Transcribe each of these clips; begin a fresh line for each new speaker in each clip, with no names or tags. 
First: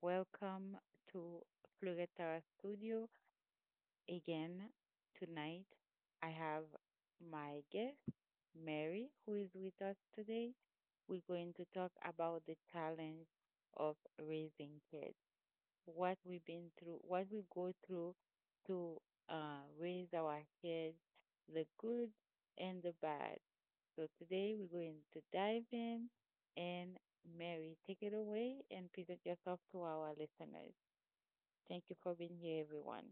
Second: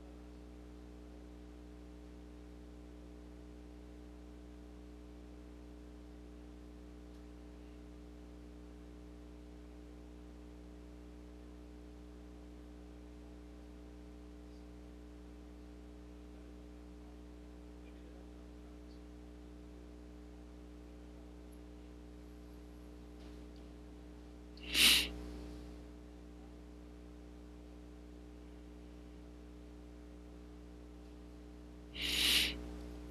welcome to Floretta Studio again tonight. I have my guest Mary who is with us today. We're going to talk about the challenge of raising kids. What we've been through, what we go through to raise our kids, the good and the bad. So today we're going to dive in and Mary, take it away and present yourself to our listeners. Thank you for being here, everyone.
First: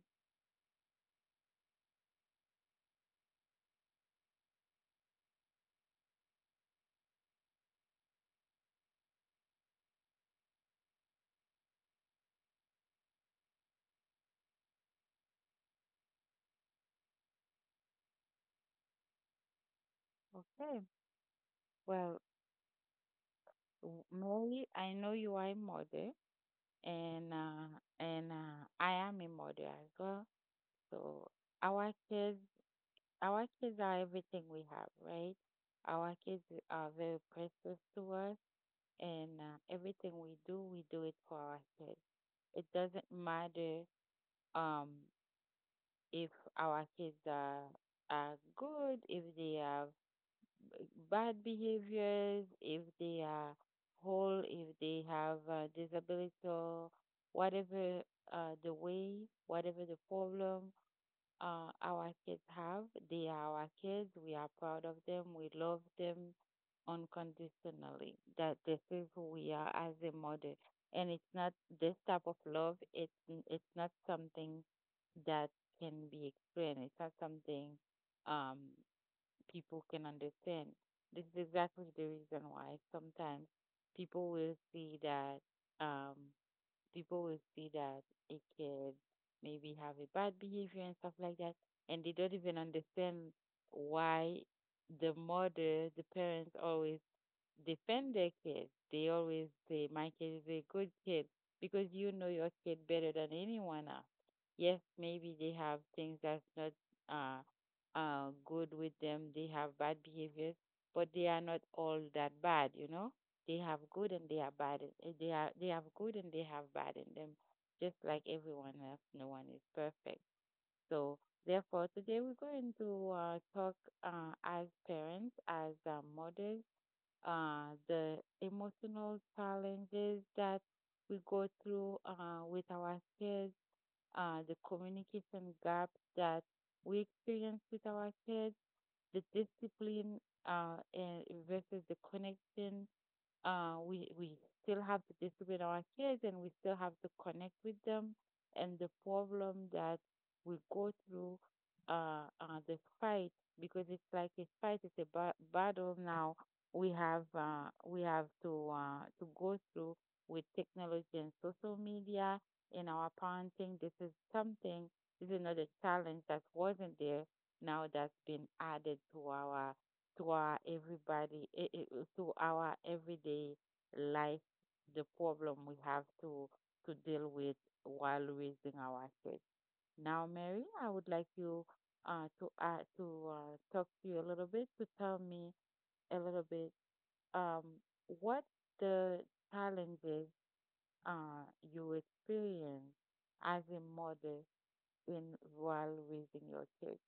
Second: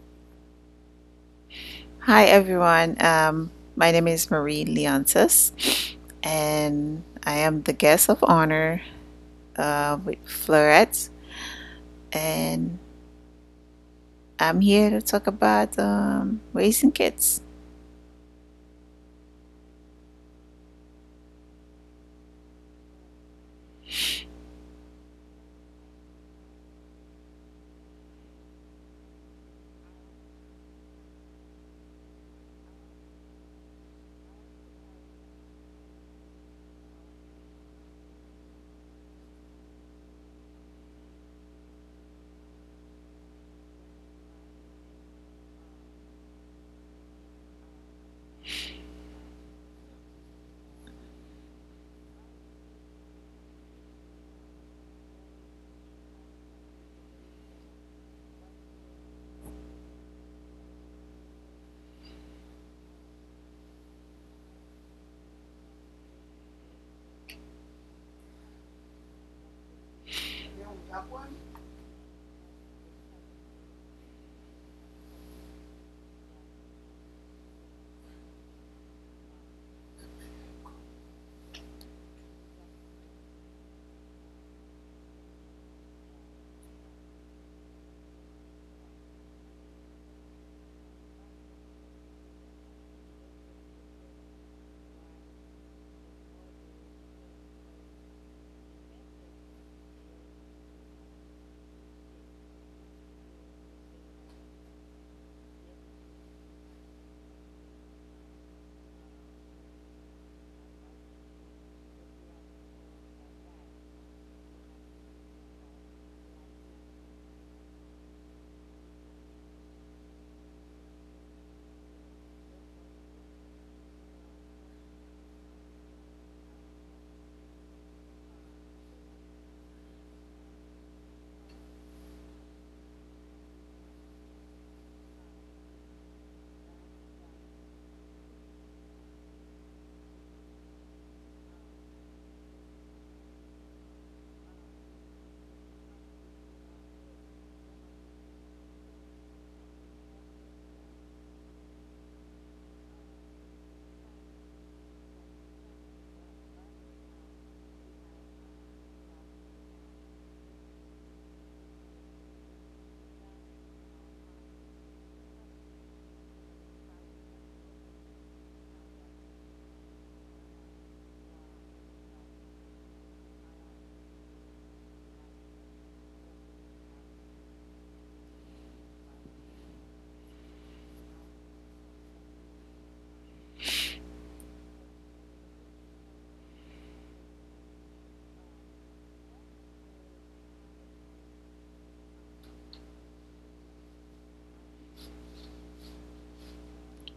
Hi everyone. My name is Marie Leontis, and I am the guest of honor with Florette, and I'm here to talk about raising kids.
Okay. Well, Mary, I know you are a mother, and I am a mother as well. So our kids, our kids are everything we have, right? Our kids are very precious to us, and everything we do it for our kids. It doesn't matter. Um, if our kids are good, if they have bad behaviors, if they are whole, if they have a disability or whatever the way, whatever the problem, our kids have. They are our kids. We are proud of them. We love them unconditionally. That this is who we are as a mother. And it's not this type of love. It's not something that can be explained. It's not something um, people can understand. This is exactly the reason why sometimes people will see that. Um, the people will see that a kid maybe have a bad behavior and stuff like that, and they don't even understand why the mother, the parents always defend their kids. They always say, "My kid is a good kid because you know your kid better than anyone else." Yes, maybe they have things that's not good with them, they have bad behaviors, but they are not all that bad, you know? They have good and they are bad. They have good and they have bad in them, just like everyone else. No one is perfect. So therefore, today we're going to talk as parents, as mothers, the emotional challenges that we go through with our kids, the communication gaps that we experience with our kids, the discipline and versus the connection we still have to distribute our kids, and we still have to connect with them, and the problem that we go through, the fight because it's like a fight, it's a battle now. We have to go through with technology and social media in our parenting. This is something. This is another challenge that wasn't there now that's been added to our everybody eh, eh, eh, to our everyday life, the problem we have to deal with while raising our kids. Now, Mary, I would like you to talk to you a little bit to tell me a little bit, um, what the challenges uh, you experience as a mother in while raising your kids.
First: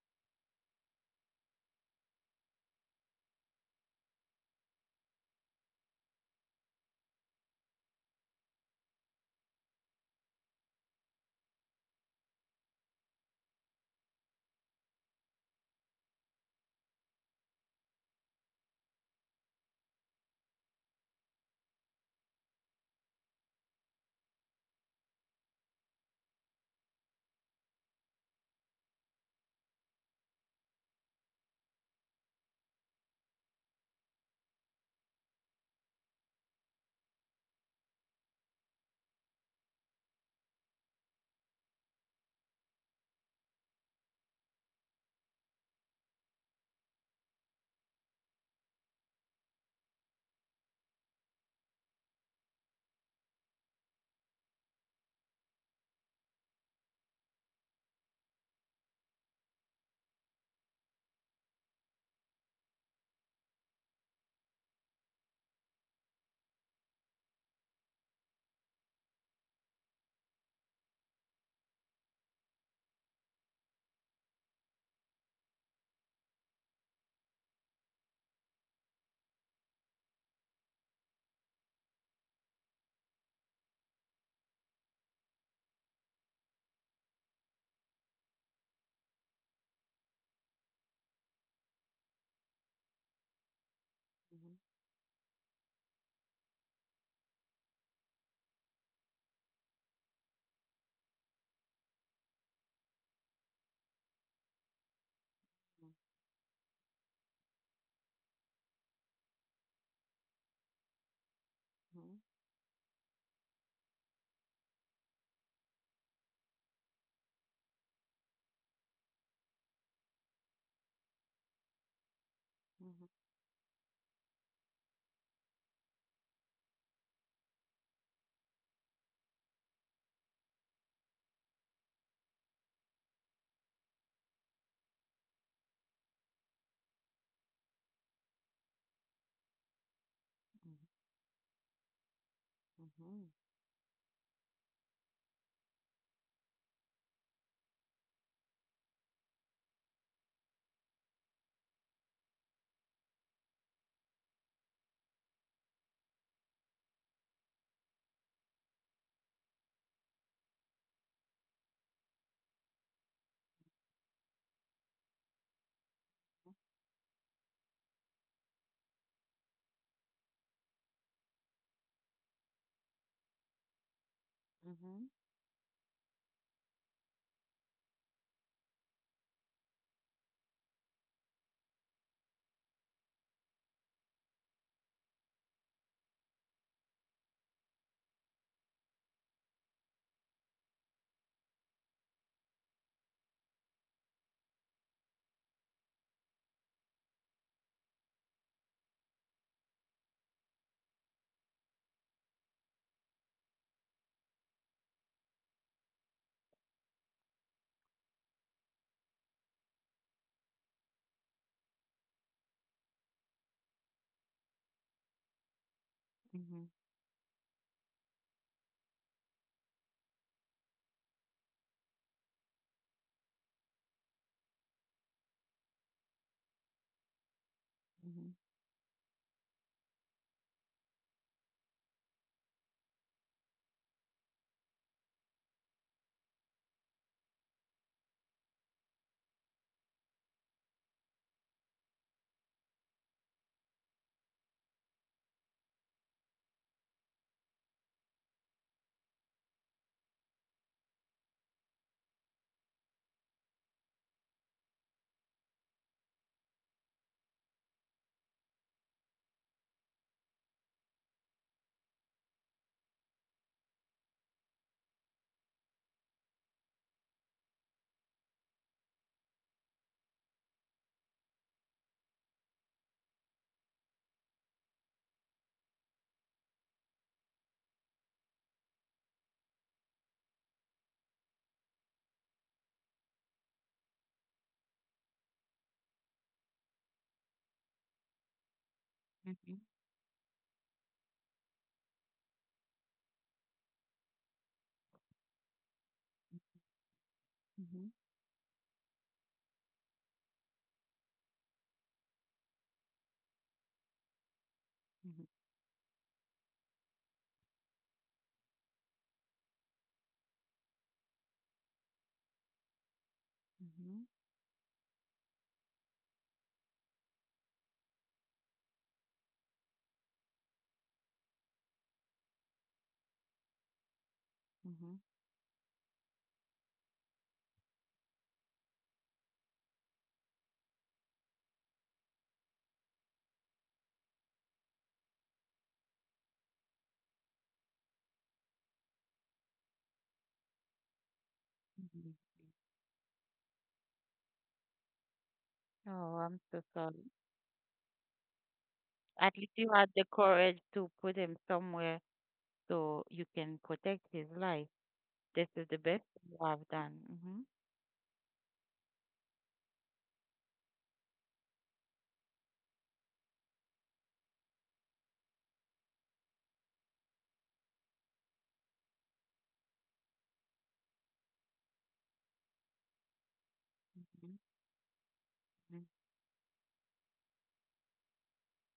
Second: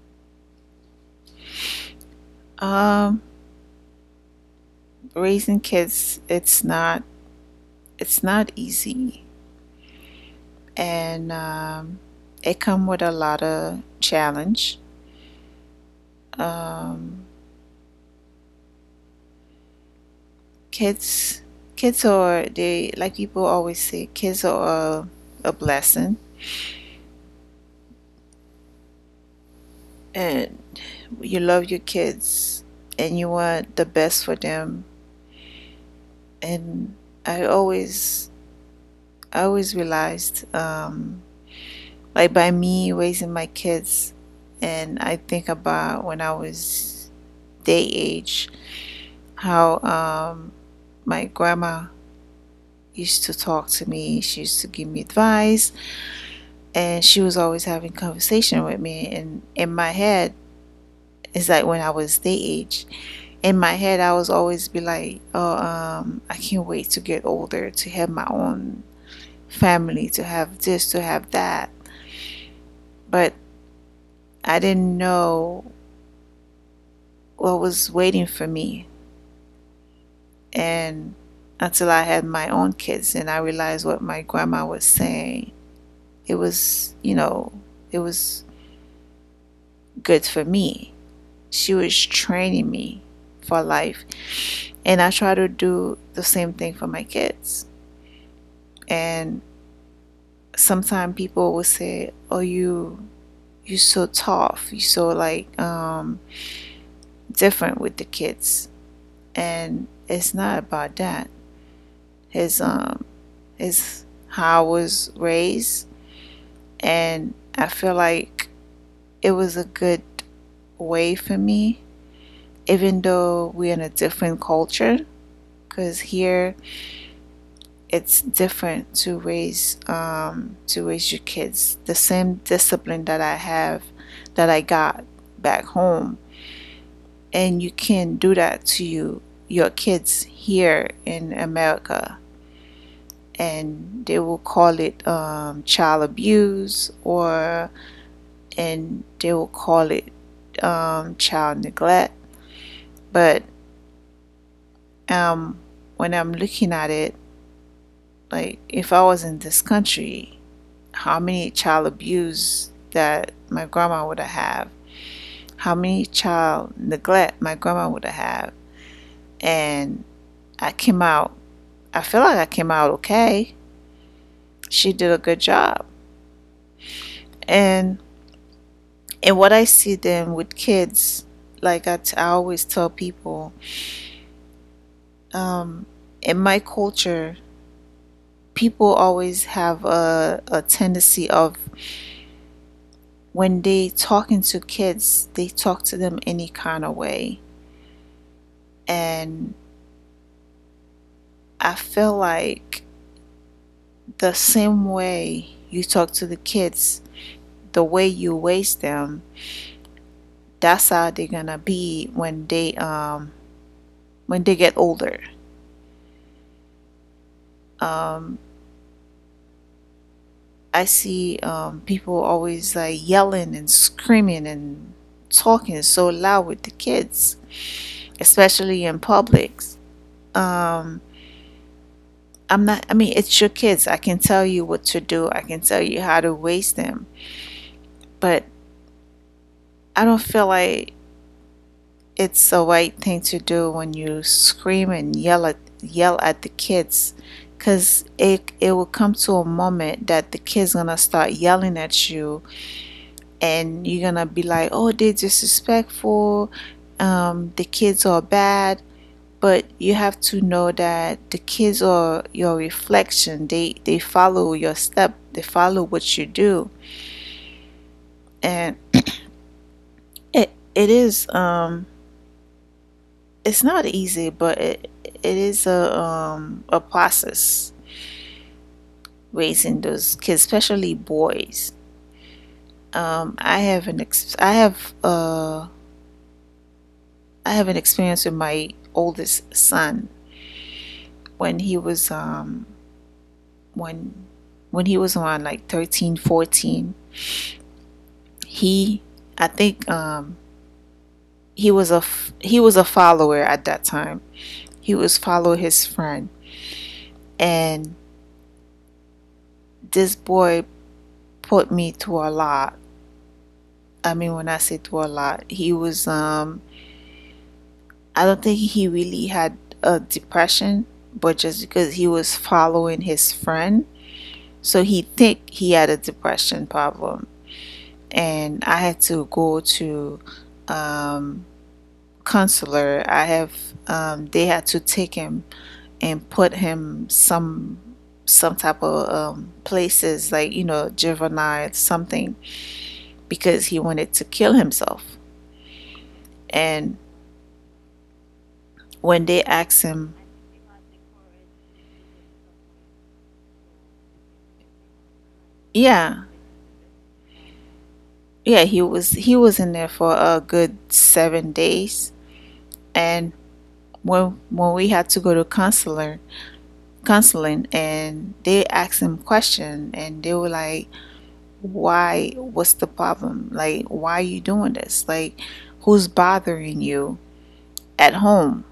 Um, Raising kids, it's not easy, and it come with a lot of challenge. Um, kids, Kids are, they like people always say, kids are a blessing, and you love your kids and you want the best for them. And i always I always realized, like, by me raising my kids, and I think about when I was their age, how, my grandma used to talk to me, she used to give me advice, and she was always having conversation with me. And in my head, it's like when I was their age, in my head I was always be like, oh, I can't wait to get older to have my own family, to have this, to have that. But I didn't know what was waiting for me. And until I had my own kids, and I realized what my grandma was saying, it was, you know, it was good for me. She was training me for life.
Mm-hmm.
And I try to do the same thing for my kids. And sometimes people will say, "Oh, you so tough, you so like different with the kids," and it's not about that. It's, it's how I was raised, and I feel like it was a good way for me, even
Mm-hmm.
though we're in a different culture. Because here it's different to raise your kids. The same discipline that I have, that I got back home, and you can do that to you, your kids
Mm-hmm.
here in America,
Mm-hmm.
and they will call it child abuse, or, and they will call it child neglect. But um, when I'm looking at it, like, if I was in this country, how many child abuse that my grandma would have, how many child neglect my grandma would have. And I came out, I feel like I came out okay.
Mm-hmm.
She
Mm-hmm.
did a good job. And and what I see them with kids, like I always tell people, um, in my culture, people always have a tendency of, when they talking to kids, they talk to them any kind of way. And I feel like the same way you talk to the kids, the way you raise them, that's how they're gonna be when they get older.
Mm-hmm.
Um, I see people always like yelling and screaming and talking so loud with the kids,
Mhm,
especially in publics. Um, I'm not, I mean, it's your kids. I can tell you what to do, I can tell you how to raise them, but I don't feel like it's the right thing to do when you scream and yell at the kids, because it will come to a moment that the kids gonna start yelling at you, and you're gonna be like, oh, they're disrespectful, the kids are bad. But you have to know that the kids are your reflection. They follow your step. They follow what you do. And it is, it's not easy, but it is a process raising those kids, especially boys. Um, I have an ex- I have uh I have an experience with my oldest
mhm,
son. When he was when when he was around like 13, 14,
mhm,
he, I think, he was a he was a follower at that time. He was
mhm,
follow his friend, and this boy put me through a lot.
mhm,
I mean, when I say through a lot, he was I don't think he really had a depression, but just because he was following his friend, so
mhm,
he think he had a depression problem. And I had to go to um, counselor. I have they had to take him and put him some type of places, like, you know, juvenile
mhm.
something, because he wanted to kill himself.
Oh, I'm so
And
sorry.
when
At
they
least you
asked
had the
him,
courage to put him somewhere so you can protect his life. This is the best
yeah,
you have done. Mhm,
yeah, he was in there for a good 7 days. And when we had to go to counselor counseling, and they asked him question, and they were like, why, what's the problem, like, why are
mhm,
you doing this, like, who's bothering you at home?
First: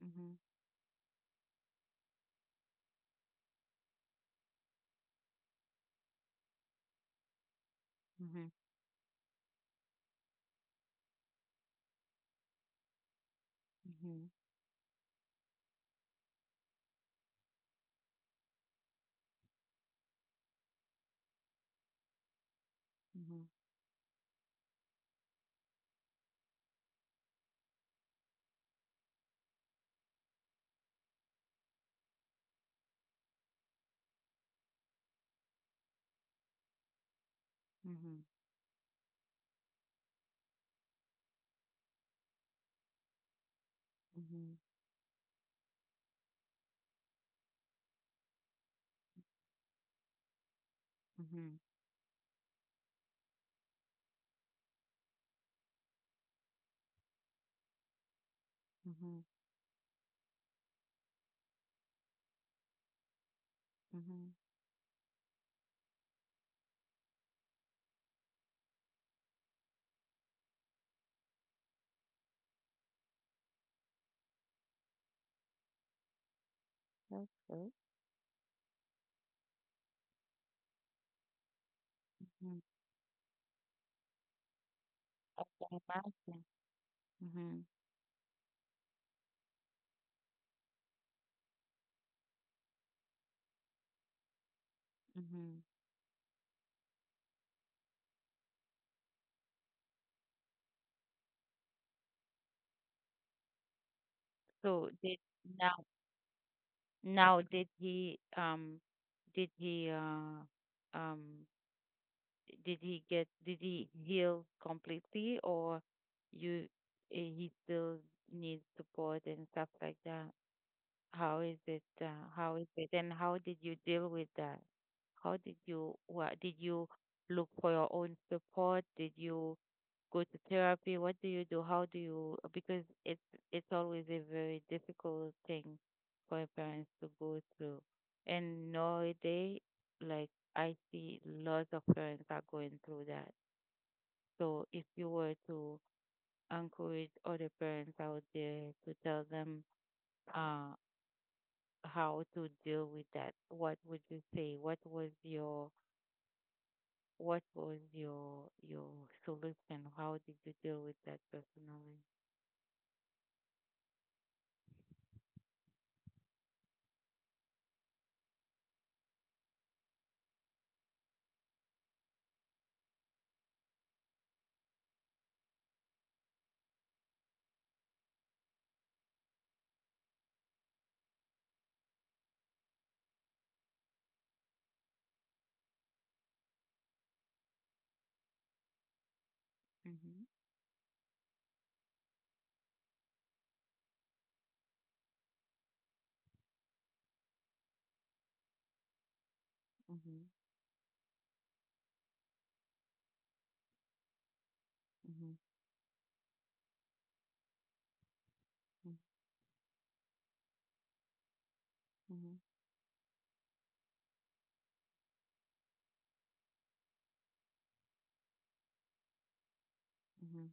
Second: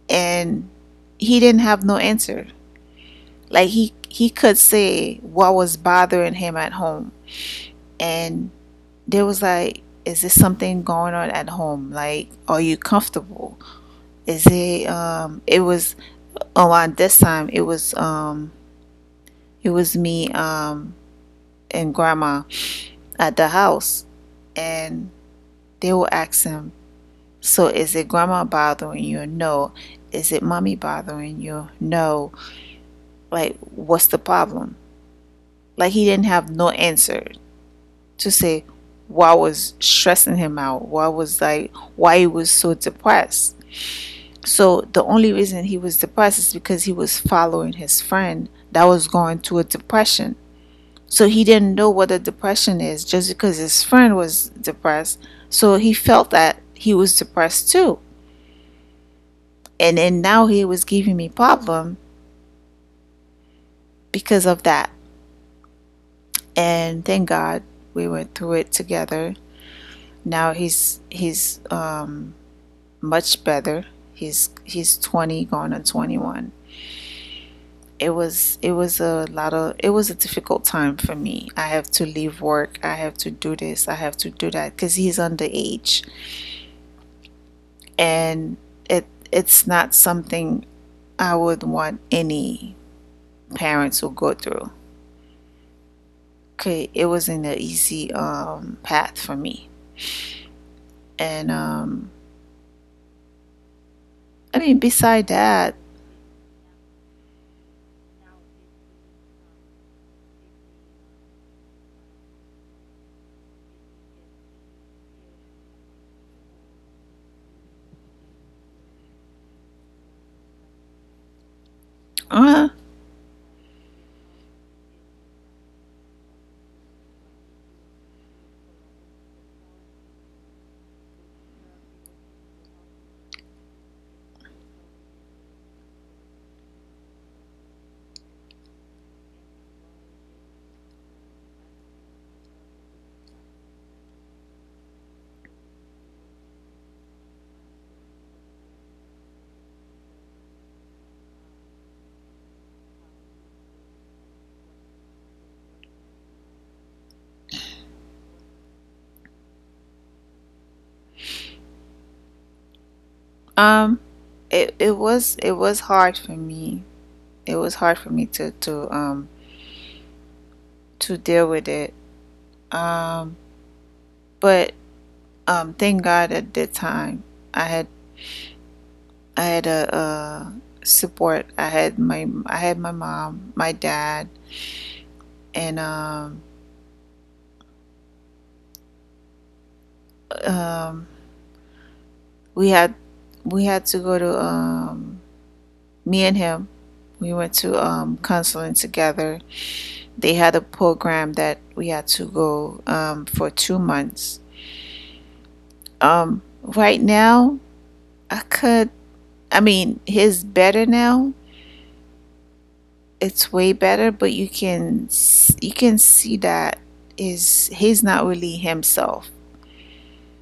mhm,
And he didn't have no answer. Like, he could say what was bothering him at home. And there was like, is this something going on at home, like, are you comfortable?
mhm,
Is it um it was around this time, it was me and grandma
mhm,
at the house. And they will ask him, so is it grandma bothering you? No. Is it mommy bothering you? No. Like, what's the problem? Like, he didn't have no answer
mhm,
to say what was stressing him out, what was like, why he was so depressed.
mhm,
So the only reason he was depressed is because he was following his friend that was going through a depression.
mhm,
So he
mhm,
didn't know what a depression is, just because his friend was depressed. So he felt that he was depressed too.
mhm, mhm,
And then now he was giving me problem
mhm.
because of that. And thank God we went through it together. Now he's much better. He's 20, going on 21.
That's good.
It was a lot of, it was a difficult time for me. I have to
Mhm.
leave work. I have to do this. I have to do that, because
I
he's
can
underage.
imagine. Mhm,
And it it's not something I would want any parents to go through.
mhm.
Okay, it wasn't an easy path for me, and I mean,
So did
beside that,
now. Now, did he did he uh um did he get did he heal completely, or you he still needs support and stuff like that? How is it? How is
uh,
it? And how did you deal with that? How did you, look for your own support? Did you go to therapy? What do you do? How do you? Because it's always a very difficult thing for a parents to go through, and nowadays, like, I see lots of parents are going through that. So if you were to encourage other parents out there to tell them uh, how to deal with that, what would you say? What was your your solution? How did you deal with that personally?
um, it was hard for me. It was hard for me to deal with it. Um, but thank God, at the time, I had I had a support. I had my mom, my dad, and
Mm-hmm.
um we had we had to go to me and him. We went to counseling together.
Mm-hmm.
They had a program that we had to go for 2 months.
Mhm,
Right now, I
mm,
could. I mean, he's better now.
mhm,
It's way better, but you can see that is he's not really himself.
mhm,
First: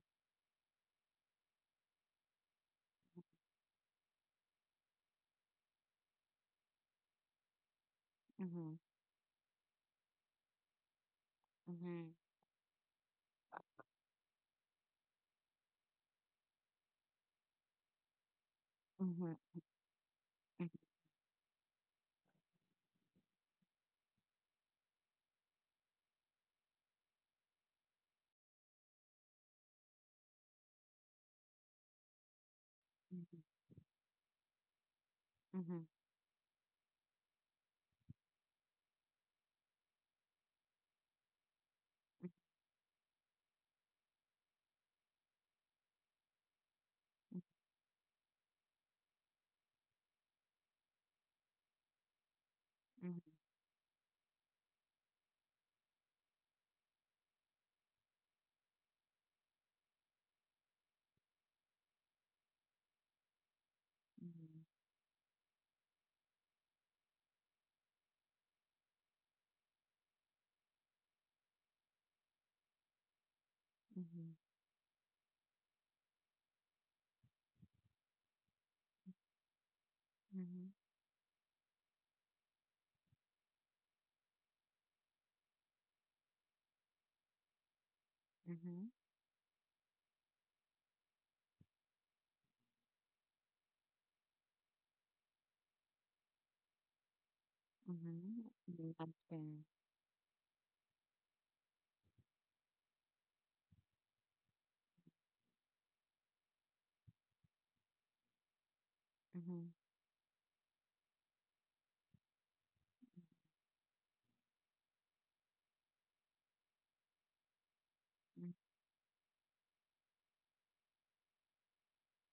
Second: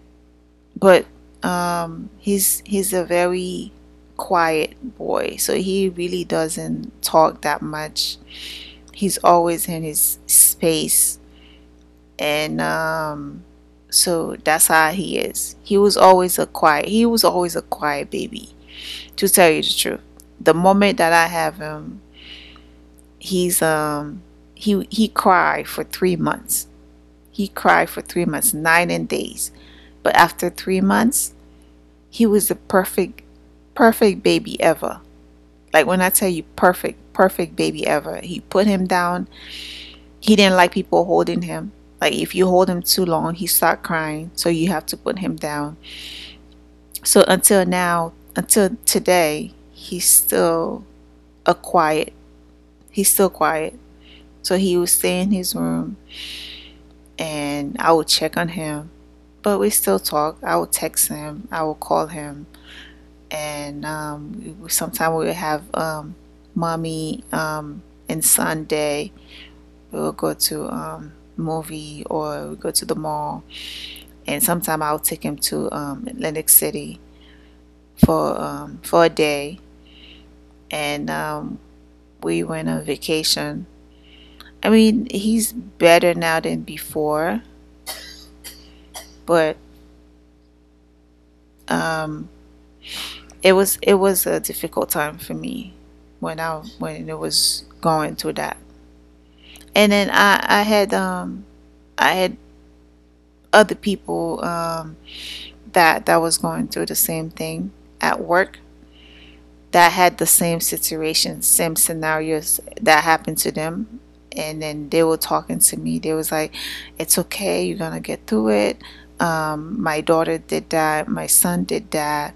But he's a very quiet boy, so he really doesn't talk that much.
mhm,
He's always in his space.
mhm,
And so that's how he is, he was always a quiet baby, to
mhm,
tell you the truth. The
mhm,
moment that I have him, he's um he cried for 3 months. He cried for 3 months 9 and days. But after 3 months, he was the perfect baby ever.
mhm,
Like,
mhm,
when I tell you, perfect perfect baby ever, he put him down. He didn't like people holding him. Like, if you hold him too long, he start crying, so you have to put him down. So until now, until today, he's still a quiet. He's still quiet. So he would stay in his room, and I would check on him. But we still talk. I would text him. I would call him, and
mhm,
sometimes we would have mommy and Sunday. We would go to movie, or we go to the mall, and sometimes I'll take him to Atlantic City for a day,
mhm,
and we went on vacation. I mean, he's better now than before, but um, it was a difficult time for me, when I when it was going through
mhm,
that.
mhm, mhm. Imagine.
And then I had I had other people that that was going through the same thing at work,
Mhm,
that had the same situation, same scenarios that happened to them. And then they were talking to me. They was like, "It's okay. You're gonna get through
mm,
it." My daughter did that. My son did that.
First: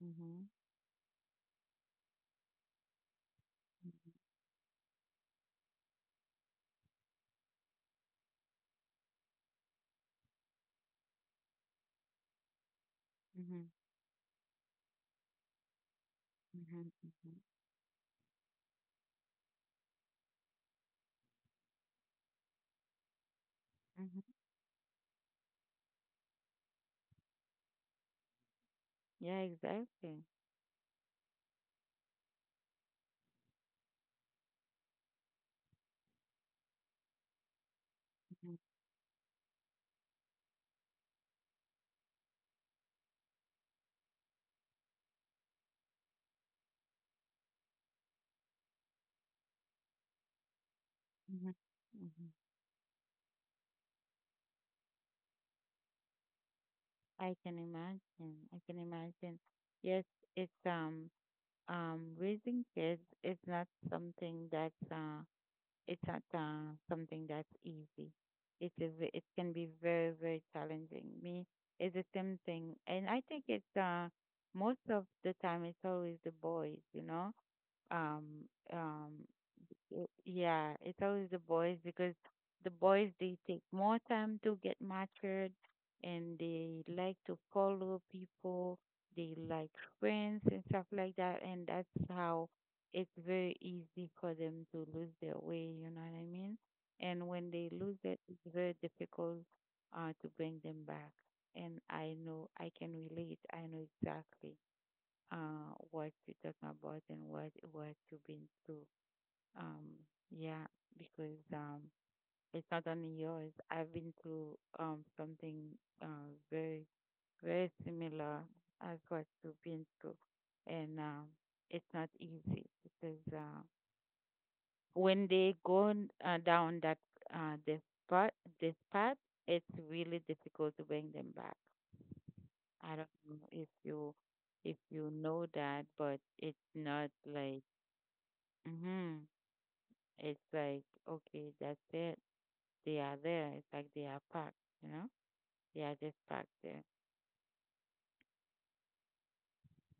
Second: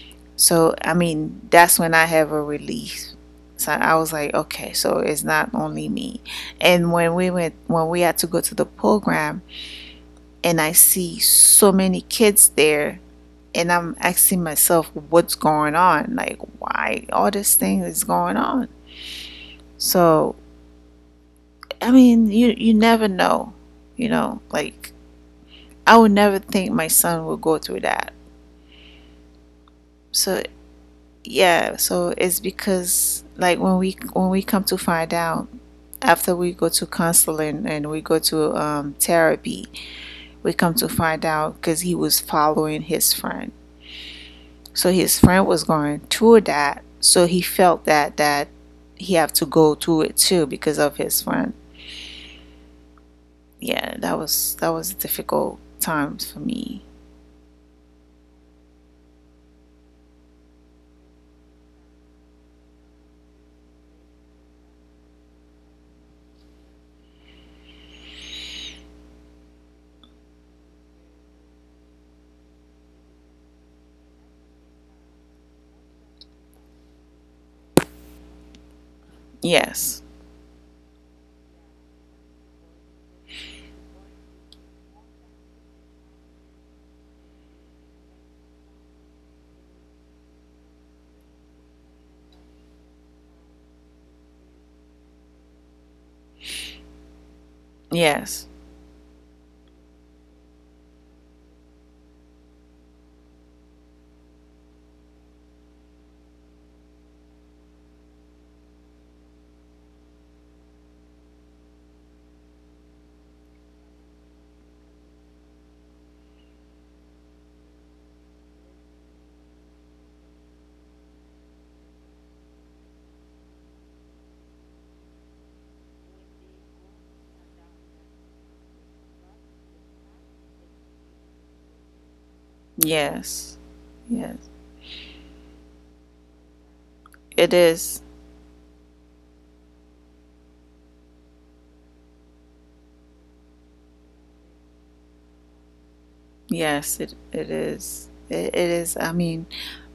mhm,
So I mean, that's when I have a release. So I was like, okay, so it's not only me. And when we had to go to the program, and I see so many kids there,
mhm,
and
mhm,
I'm asking myself, what's going on, like,
mhm,
why all this thing is going on. So I mean, you never know, you
mhm.
know. Like, I would never think my son would go through that.
Yeah, exactly.
So yeah. So it's because, like, when we come to find out, after we go to counseling and we go to
Mhm,
therapy, we come to find out, because he was following his friend. So his friend was going through that. So he felt that he have to go through it too because of his
mhm,
friend.
mhm.
Yeah, that was difficult times for me.
I can imagine. I can imagine. Yes, it's raising kids is not something that's It's not something that's easy. It is. It can be very, very challenging. Me, it's the same thing, and I think it's most of the time it's always the boys. You know, um, um,
Yes.
Yeah, it's always the boys because the boys they take more time to get matured and they like to follow people, they like friends and stuff like that, and that's how it's very easy for them to lose their way, you know what I mean? And when they lose it,
Yes.
it's very difficult to bring them back. And I know I can relate. I know exactly what you're talking about and what you've been through. Um, yeah, because it's not only yours. I've been through something very, very similar as what you've been through, and it's not easy because when they go down that this path, path, it's really difficult to bring them back. I don't know
Yes. Yes.
if you know that, but it's not
It
like.
is.
Mm-hmm. It's like, okay, that's it. They are there. It's like they are packed, you know? They are just packed there.
Yes, it is. It is. I mean,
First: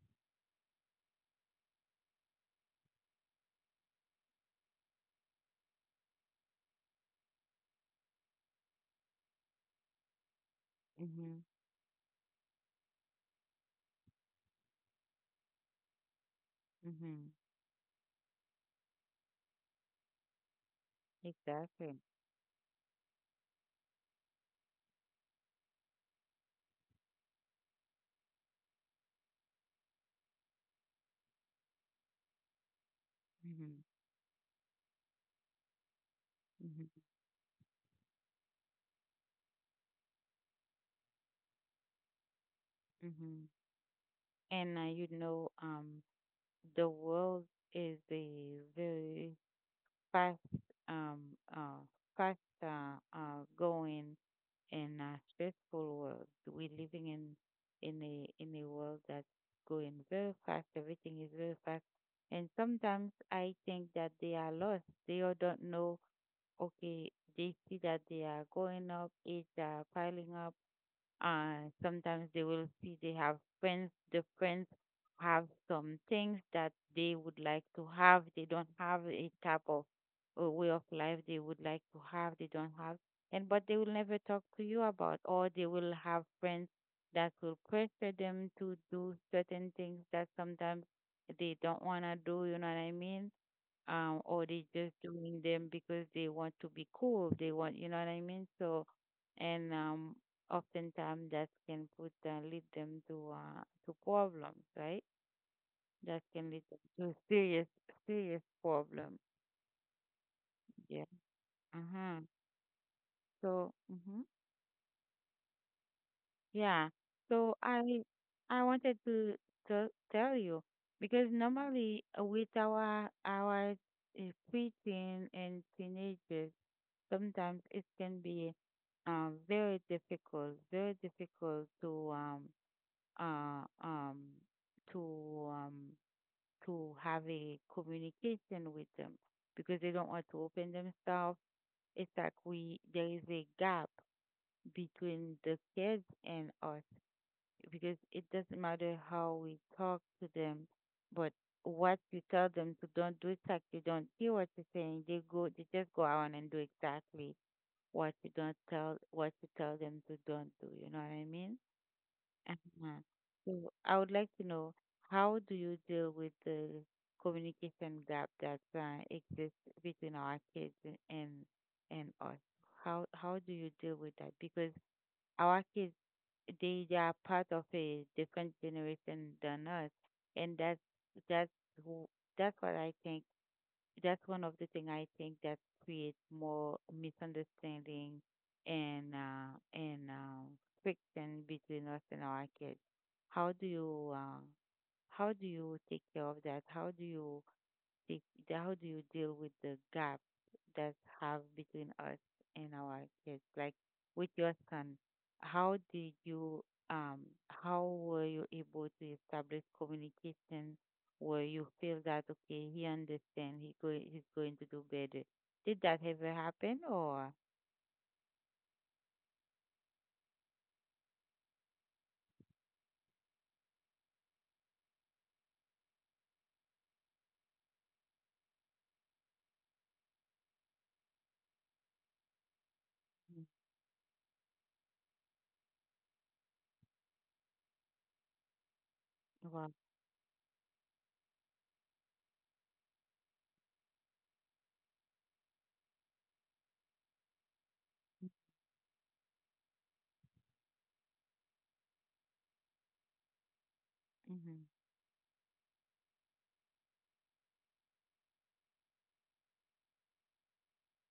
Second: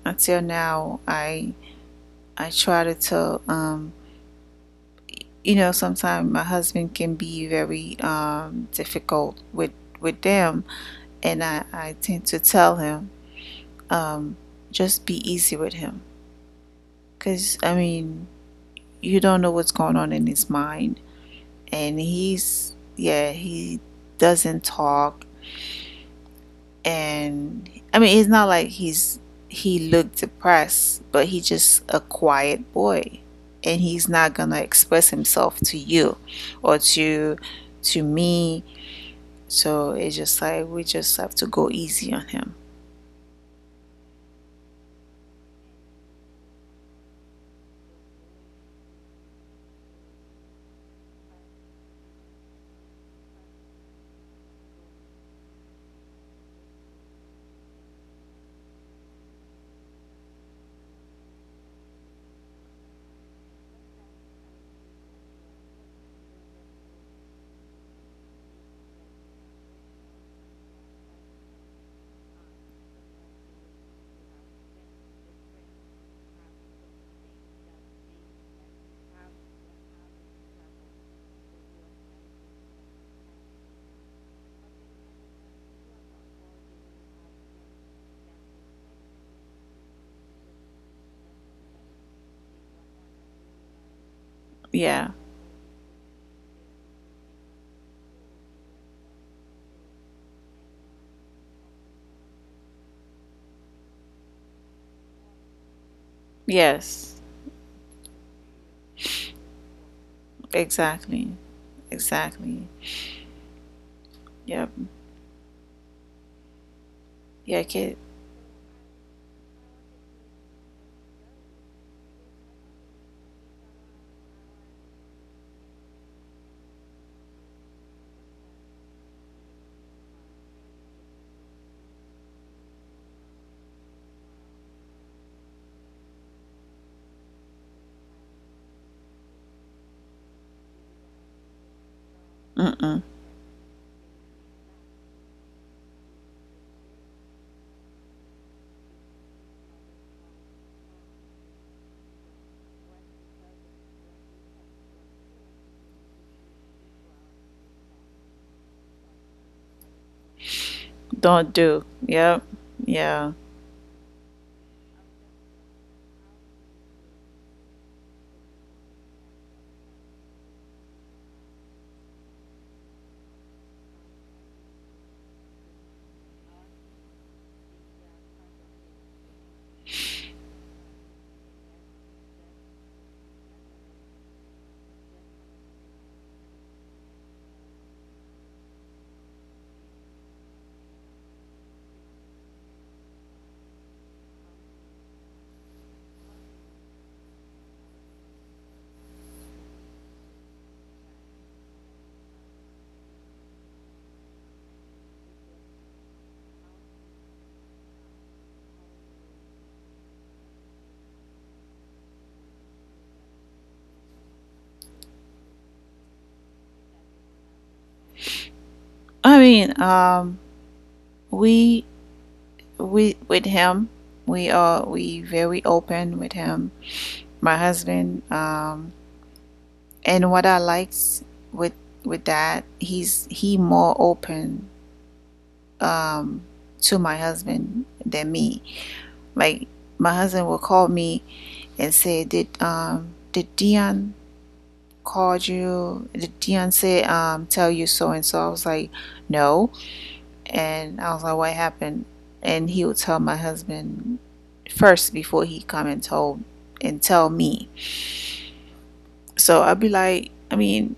until now I try to tell you know sometimes my husband can be very difficult with them
Mm-hmm.
and I tend to tell him um, just be easy with him
Mm-hmm.
because I mean you don't know what's going on in his mind and
Exactly.
he's yeah he doesn't talk and I mean it's not like he's he looked depressed but he's just a quiet boy
Mm-hmm.
and he's not gonna express himself to you or
Mm-hmm.
to me so it's just like we just have to go easy on him.
Mm-hmm. And you know, the world is a very fast, um, uh, fast going, and a stressful world. We're living in in a world that's going very fast. Everything is very fast, and sometimes I think that they are lost. They all don't know, okay, they see that they are going up, age are piling up, and sometimes they will see they have friends. The friends have some things that they would like to have. They don't have a type of a way of life they would like to have. They don't have, and but they will never talk to you about, or they will have friends that will pressure them to do certain things that sometimes they don't wanna do. You know what I mean? Or they
Yeah.
just doing them because they want to be cool. They want, you know what I mean? So, and oftentimes that can put lead them to to problems, right? That can lead them
Yes.
to serious, serious problems. Yeah.
Exactly.
Uh-huh.
Exactly.
So,
Yep.
yeah.
Yeah,
So
kid.
I wanted to tell you because normally with our preteen and teenagers, sometimes it can be very difficult to uh, um, to um, to have a communication with them because they don't want to open themselves. It's like we
Mm-mm.
there is a gap between the kids and us because it doesn't matter how we talk to them, but what you tell them to don't do, it's like they don't hear what you're saying. They go, they just go out and do exactly what you tell them to don't do, you know what I
Don't
mean?
do. Yep.
Uh-huh.
Yeah.
So I would like to know, how do you deal with the communication gap that exists between our kids and us? How do you deal with that? Because our kids, they are part of a different generation than us, and that's who, that's what I think, that's one of the thing I think that creates more misunderstanding and friction between us and our kids. How do you uh, how do you take care of that? How do you think deal with the gap that have between us and our kids? Like, with your son, how did you um how were you able to establish communication where you feel that, okay, he understand, he's going to do better? Did that ever happen, or
I mean, we with him, we are we very open with him. My husband. And what I liked with that, he's he
Mm.
more open um to my husband than me. Like
Well,
my husband will call me and say, did Dion called you? Did Dion say tell you so and so?" I was like, "No." And I was like, what happened? And he would tell my husband
mhm,
first before he come and told and tell me. So I'd be like, I mean,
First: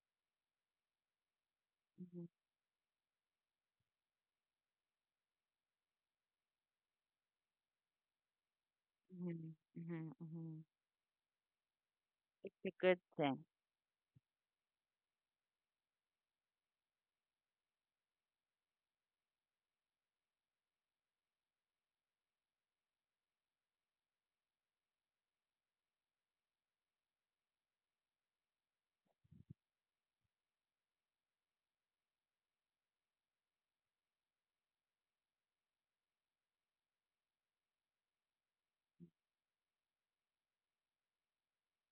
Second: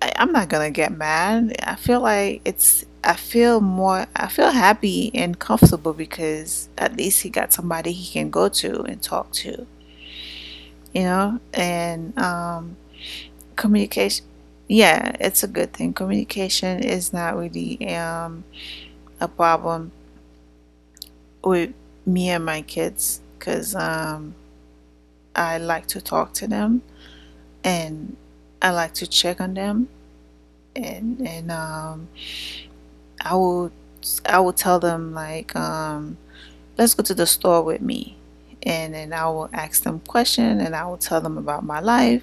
I, I'm not gonna get mad. I feel
mhm,
like it's I feel more I feel happy and comfortable because at least he got somebody he can go to and talk to,
mhm, mhm, mhm,
you know? And
it's a good thing.
communication yeah, it's a good thing. Communication is not really a problem with me and my kids because I like to talk to them and I like to check on them and I will I will tell them like let's go to the store with me, and then I will ask them questions and I will tell them about my life,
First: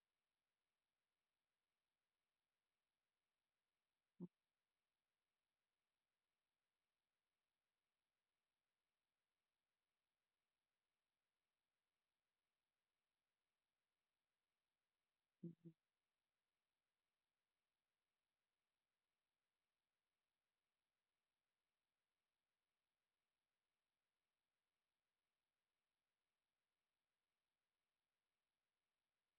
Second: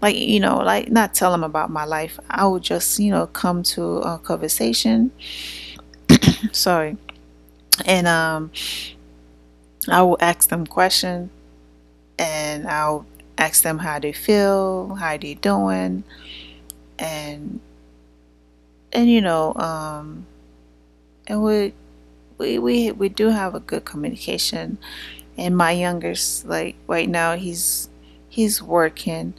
like you know, like not tell them about my life, I will just you know come to a conversation. Sorry. And I will ask them questions and I'll ask them how they feel, how they doing, and and you know, um, and we do have a good communication. And my youngest, like right now, he's working.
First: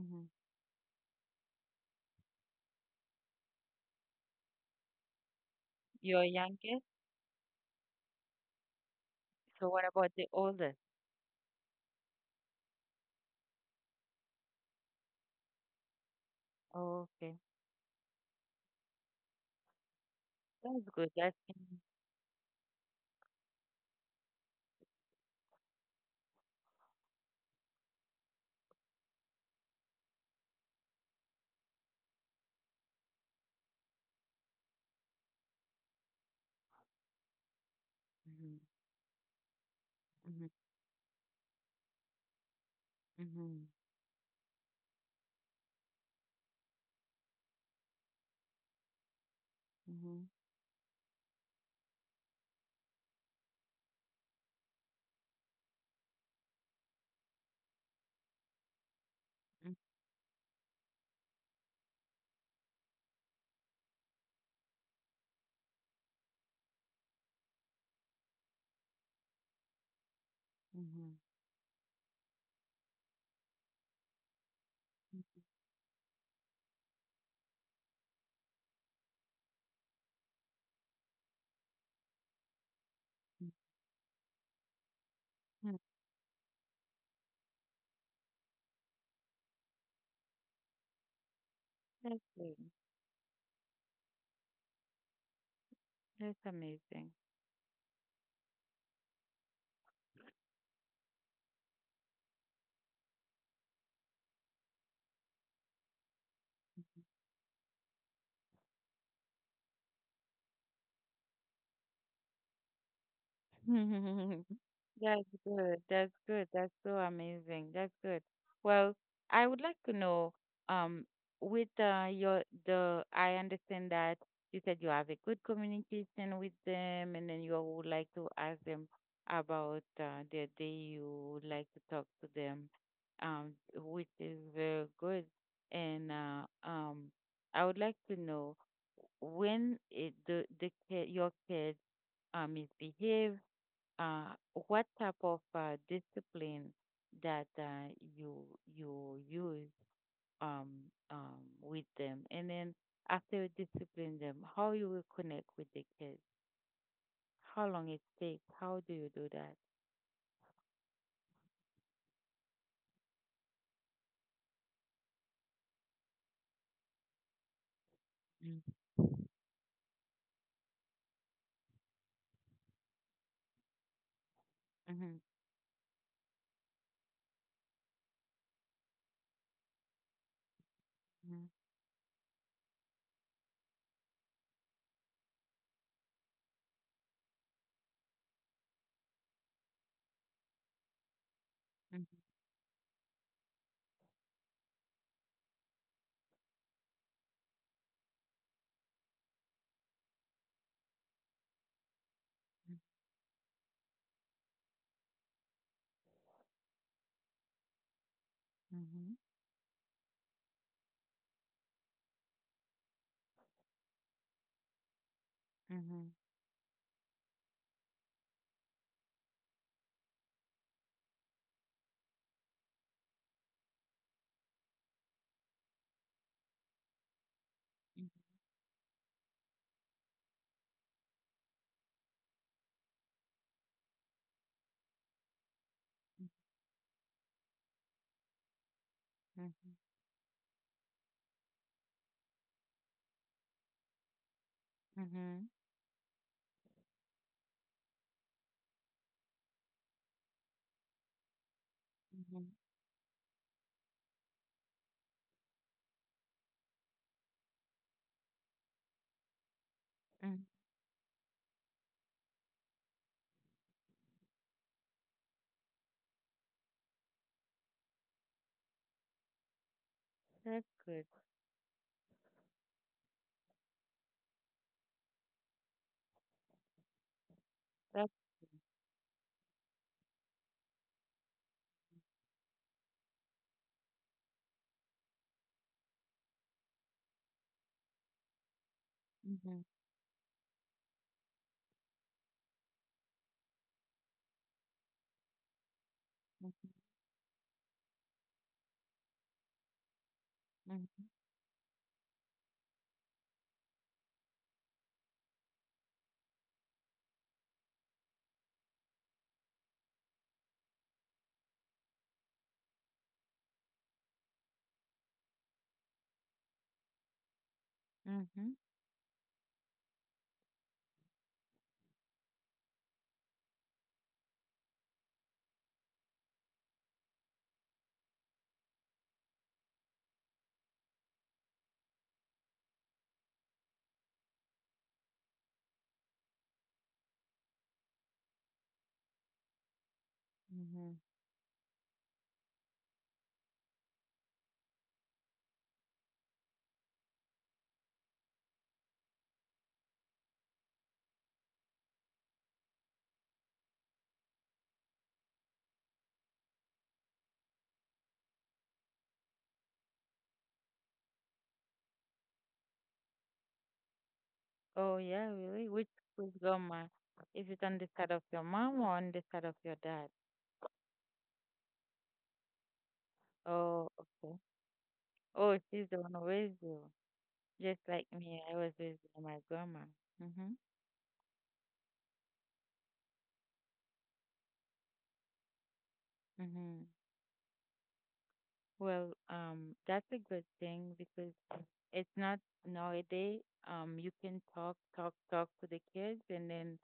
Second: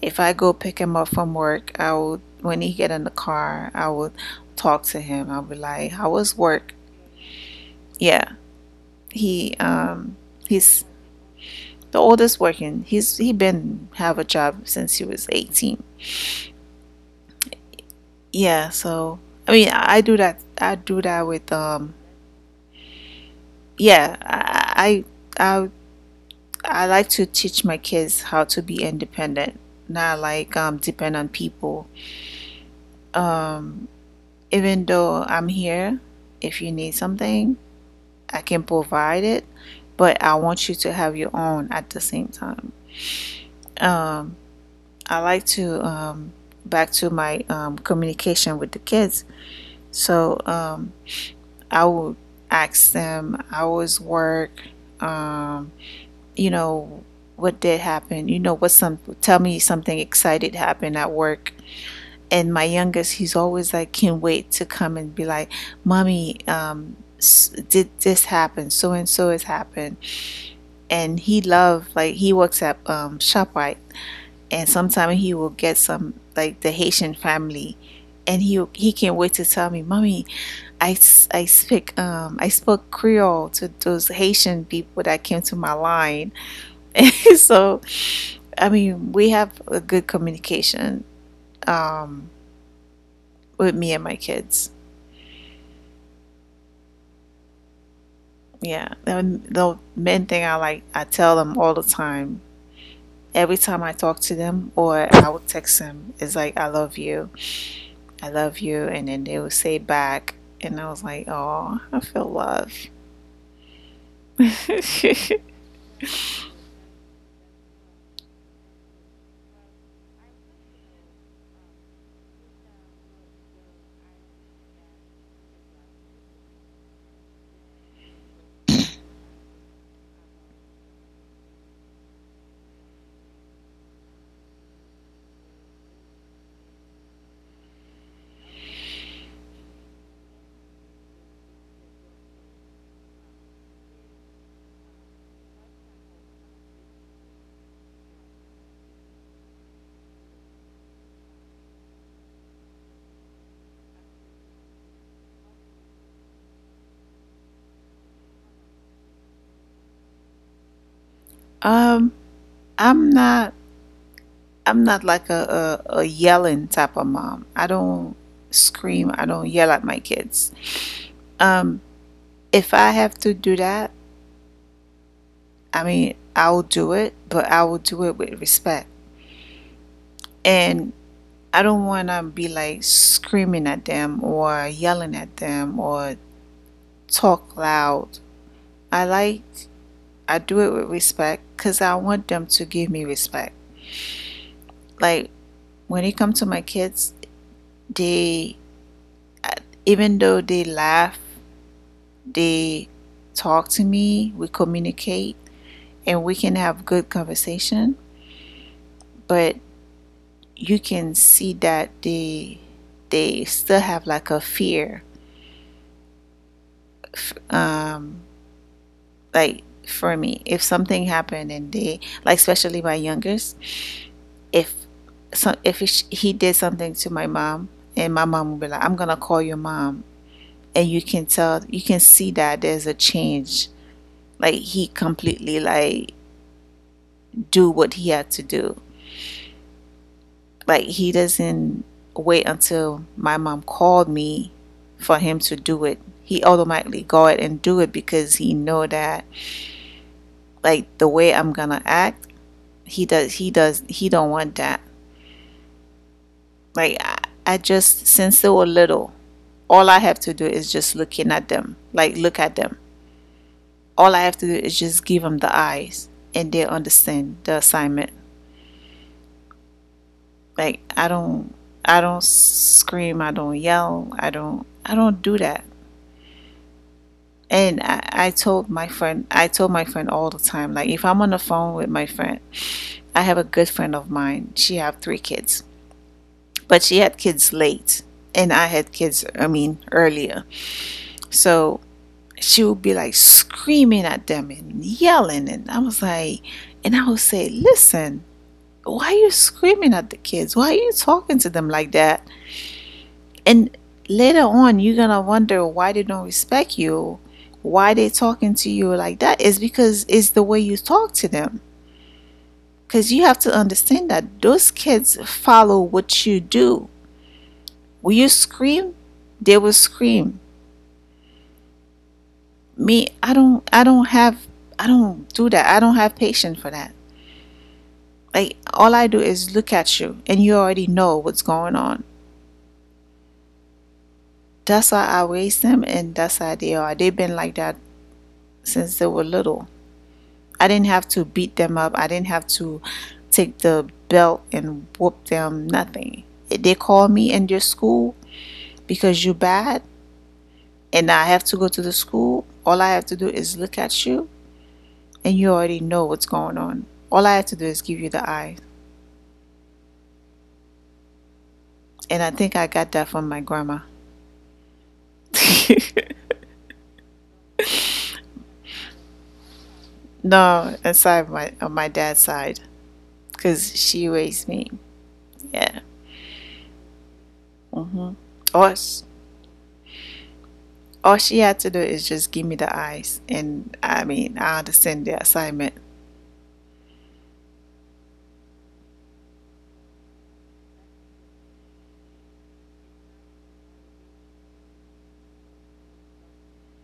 If
Mm-hmm.
I go pick him up from work, I will. When he get in the car, I will talk to him. I'll be like, "How
You're
was work?"
youngest,
Yeah, he
so what about
um
the oldest?
he's the oldest working. He's he been have a job since he was 18.
Oh, okay.
Yeah, so I mean, I do that. I
That's
do
good.
that
That's
with. Yeah, I I, I like to teach my kids how to be independent, not like depend on people. Um, even though I'm here, if you need something, I
Mhm,
can provide it, but I
mhm,
want you to have your own at the same time.
mhm,
Um, I like to back to my communication with the kids.
mhm,
So I would ask them hours work, um, you know, what did happen, you know, what some, tell me something excited happened at work. And my youngest, he's always like, can't wait to come and be like, mommy, s- did this happen? So and so has happened. And
mhm,
he loved, like, he works at ShopRite, and sometimes he will get some, like, the Haitian family. And he can't wait to tell me, mommy, I, I speak I spoke Creole
mhm,
to those Haitian people that came to my
mhm.
line. So I mean we have a good communication
That's
um
great.
with me and my kids.
That's amazing.
Yeah. And the main thing I like I tell them all the time. Every time I talk to them or I would text them, it's like I love you. I love you, and then they would say back, and I was like, "Oh, I feel love."
That's good. That's good. That's so amazing. That's good. Well, I would like to know, um, with your the I understand that you said you have a good communication with them, and then you would like to ask them about the day, you would like to talk to them, which is very good. And um, I would like to know when it, the kid, your kid misbehaves, uh, what type of discipline that you you use with them, and then after you discipline them, how you will connect with the kids, how long it takes, how do you do that?
um I'm not like a yelling type of mom. I don't
Mm-hmm.
scream. I don't yell at my kids. Um, if I have to do that,
Mm-hmm.
I mean, I'll do it, but I will do it with respect. And I don't want to be like screaming at them or yelling at them or talk loud. I like, I do it with respect because I
Mm-hmm.
want them to give me respect. Like when it comes to my kids, they, even though they laugh, they talk to me, we communicate, and we can have good conversation. But you can see that they still have like a fear.
Mm-hmm.
Um, like for me, if something happened and they like, especially my youngest, if so, if he, did something to my mom, and my mom would be like, "I'm gonna call your mom," and you can tell, you can see that there's a change. Like he completely like do what he had to do.
Mm-hmm.
Like he doesn't wait until my mom called me for
Mm-hmm.
him to do it. He automatically go ahead and do it because he know that like the way I'm gonna act, he don't want that. Like I just since they were little, all I
Mm-hmm.
have to do is just looking at them. Like look at them. All I have to do is just give them the eyes, and they understand the assignment.
That's
Like
good.
I don't scream, I don't yell, I don't do that. And
That's
I told my friend, I told my friend all the time, like if I'm on the phone with my friend, I have a good friend of mine. She have three kids, but she had kids late, and I had kids. I
Mm-hmm.
mean earlier. So she would be like screaming at them and yelling, and I was like, and I would say, listen. Why are you screaming at the kids? Why are you talking to them like that? And later on you're gonna wonder why they don't respect you, why they talking to you like that, is because it's the way you talk to them, because you have to understand that those kids follow what you do. Will you
Mm-hmm.
scream, they will scream. Me, I don't have, I don't do that, I don't have patience for that. Like all I do is look at you, and you already know what's going on. That's how I raise them, and that's how they are. They've been like that since they were little. I didn't
Mm-hmm.
have to beat them up. I didn't have to take the belt and whoop them. Nothing. They call me in your school because you're bad, and I have to go to the school. All I have to do is look at you, and you already know what's going on. All I have to do is give you the eye, and I think I got that from my grandma.
Oh, yeah, really? Which which grandma? Is it on the side of your mom or on the side of your dad?
No, inside my on my dad's side, because
Oh,
she
okay.
raised me.
Oh,
Yeah.
she's the one who raised you. Just like
Mm-hmm.
me, I was raised
Us.
by my grandma. Mm-hmm.
All she had to do is just give me the eyes, and I mean, I understand the assignment.
Mm-hmm. Well, that's a good thing because it's not nowadays. You can talk, talk, talk to the kids, and then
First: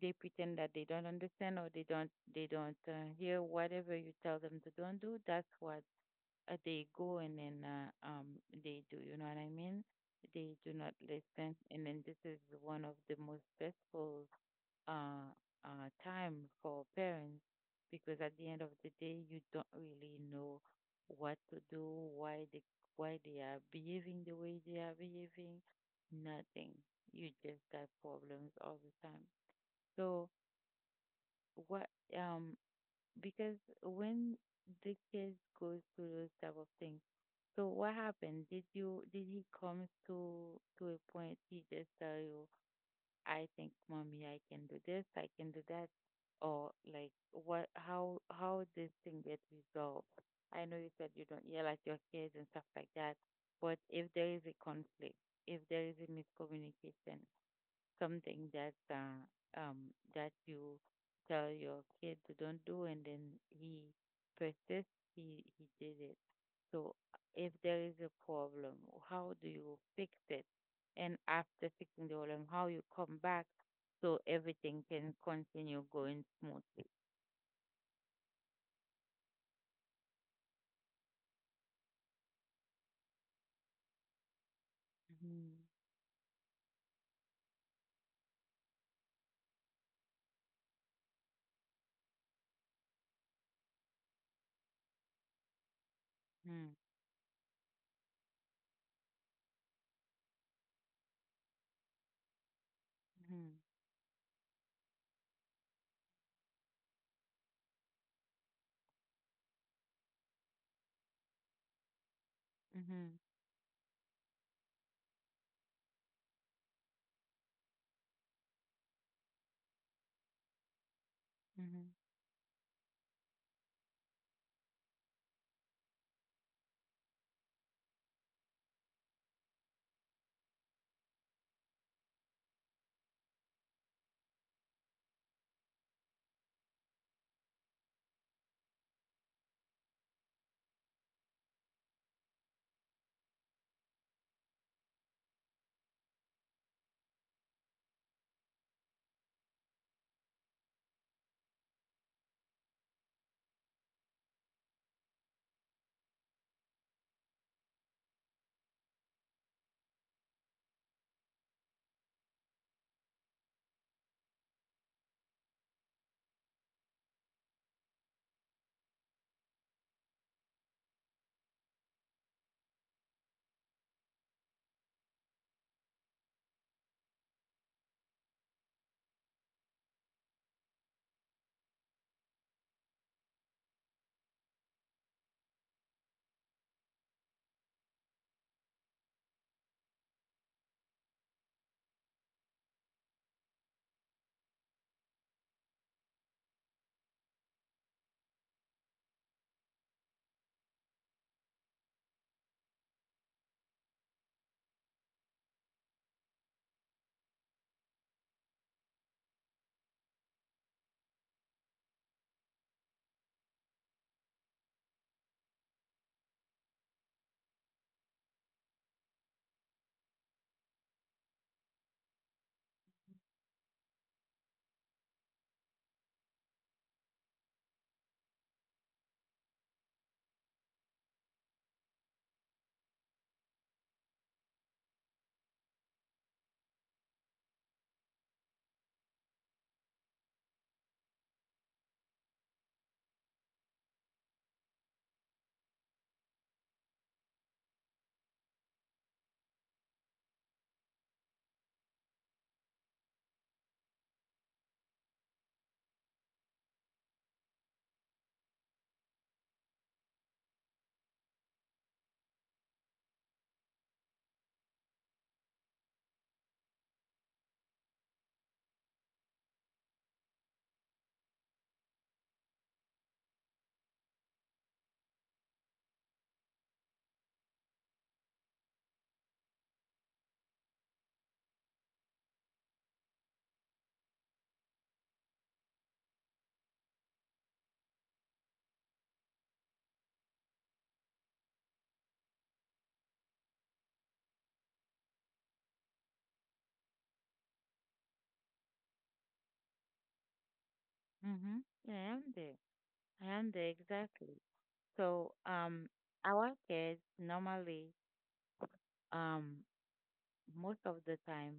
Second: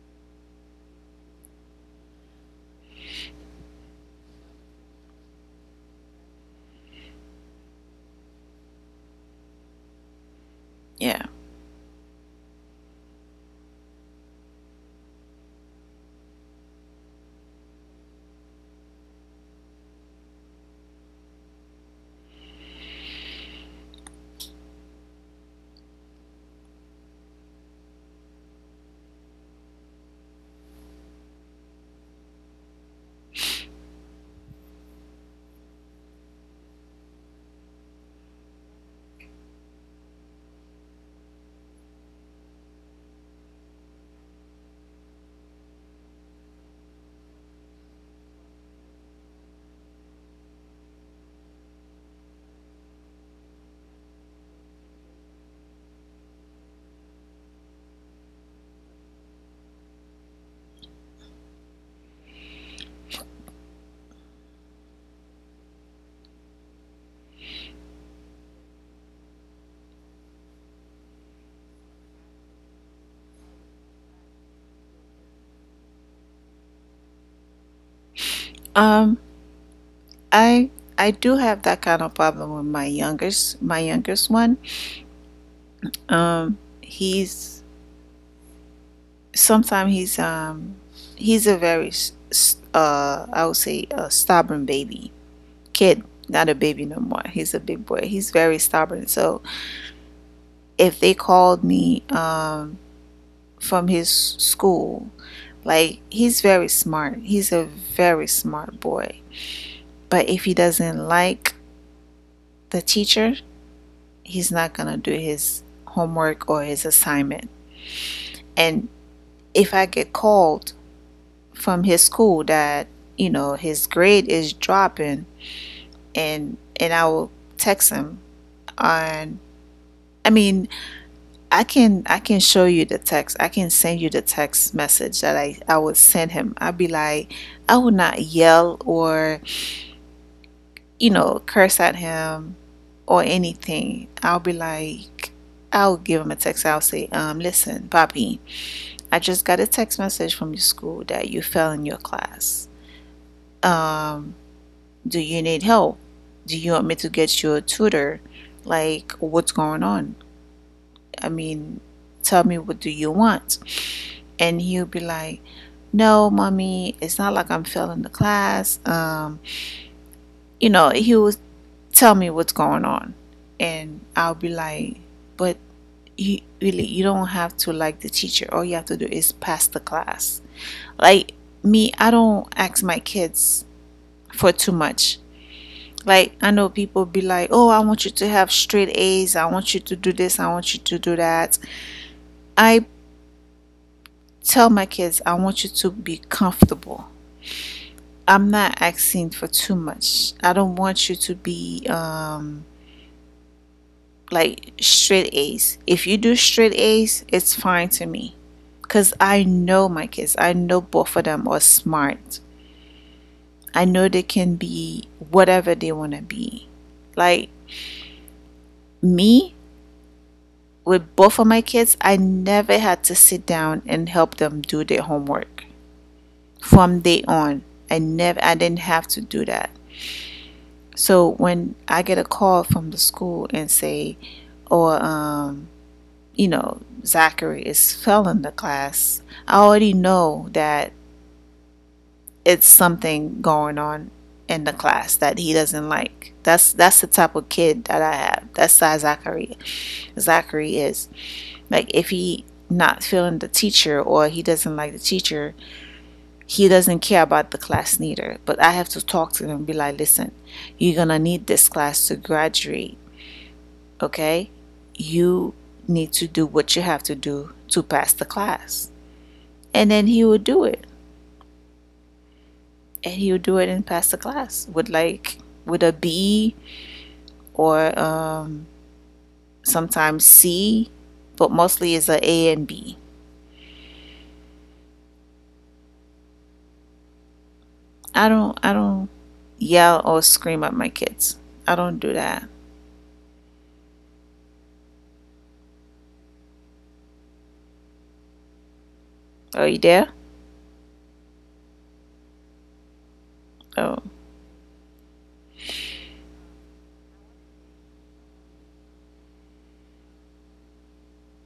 they pretend that they don't understand, or they don't hear whatever you tell them to don't do. That's what, they go, and then they do, you know what I mean? They do not
Yeah.
listen, and then this is one of the most stressful uh time for parents, because at the end of the day you don't really know what to do, why they why they are behaving the way they are behaving. Nothing, you just got problems all the time. So what um because when the kids goes through those type of things, so what happened? Did he come to a point he just tell you, I think, mommy, I can do this, I can do that? Or like what, how this thing get resolved? I know you said you don't yell at your kids and stuff like that, but if there is a conflict, if there is a miscommunication, something that you tell your kid to don't do, and then he persists. He did it. So if there is a problem, how do you fix it? And after fixing the problem, how you come back so everything can continue going smoothly.
Um, I I do have that kind of problem with my youngest one.
Mhm.
He's sometimes he's a very I would say a stubborn baby kid, not a
Mhm.
baby no more. He's a big boy. He's very stubborn. So if they called me from his school. Like, he's very smart. He's a very smart boy. But if he doesn't like the
Mhm.
teacher, he's not going to do his homework or his assignment. And if I get called
Mhm.
from
Mhm.
his school that, you know, his grade is dropping, and I will text him on. I mean, I can show you the text. I can send you the text message that I would send him. I'd be like I would not yell or you know, curse at him or anything, I'll be like, I'll give him a text. I'll say, listen, Bobby, I just got a text message from your school that you fell in your class. Um, do you need help? Do you want me to get you a tutor? Like, what's going on? I mean, tell me, what do you want? And he'll be like, no, mommy, it's not like I'm failing the class. You know, he will tell me what's going on. And I'll be like, but you really, you don't have to like the teacher. All you have to do is pass the class. Like me, I don't ask my kids for too much. Like I know people be like, oh, I want you to have straight A's. I want you to do this. I want you to do that. I tell my kids, I want you to be comfortable. I'm not asking for too much. I don't want you to be like straight A's. If you do straight A's, it's fine to me. Because I know my kids, I know both of them are smart. I know they can be whatever they want to be. Like me, with both of my kids, I never had to sit down and help them do their homework. From day on, I didn't have to do that. So when I get a call from the school and say, or um, Zachary is failing the class, I already know that it's something going on in the class that he doesn't like. That's the type of kid that I have. That's how Zachary is. Like if he not feeling the teacher or he doesn't like the teacher, he doesn't care about the class neither. But I have to talk to him and be like, listen, you're gonna need this class to graduate, okay? You need to do what you have to do to pass the class. And then he would do it and pass the class with a b or sometimes c, but mostly it's a and b. I don't yell or scream at my kids. I don't do that. Are you there?
Mhm. Yeah, I am there. I am there
Oh,
exactly. So, um, our kids normally, Um, most of the time,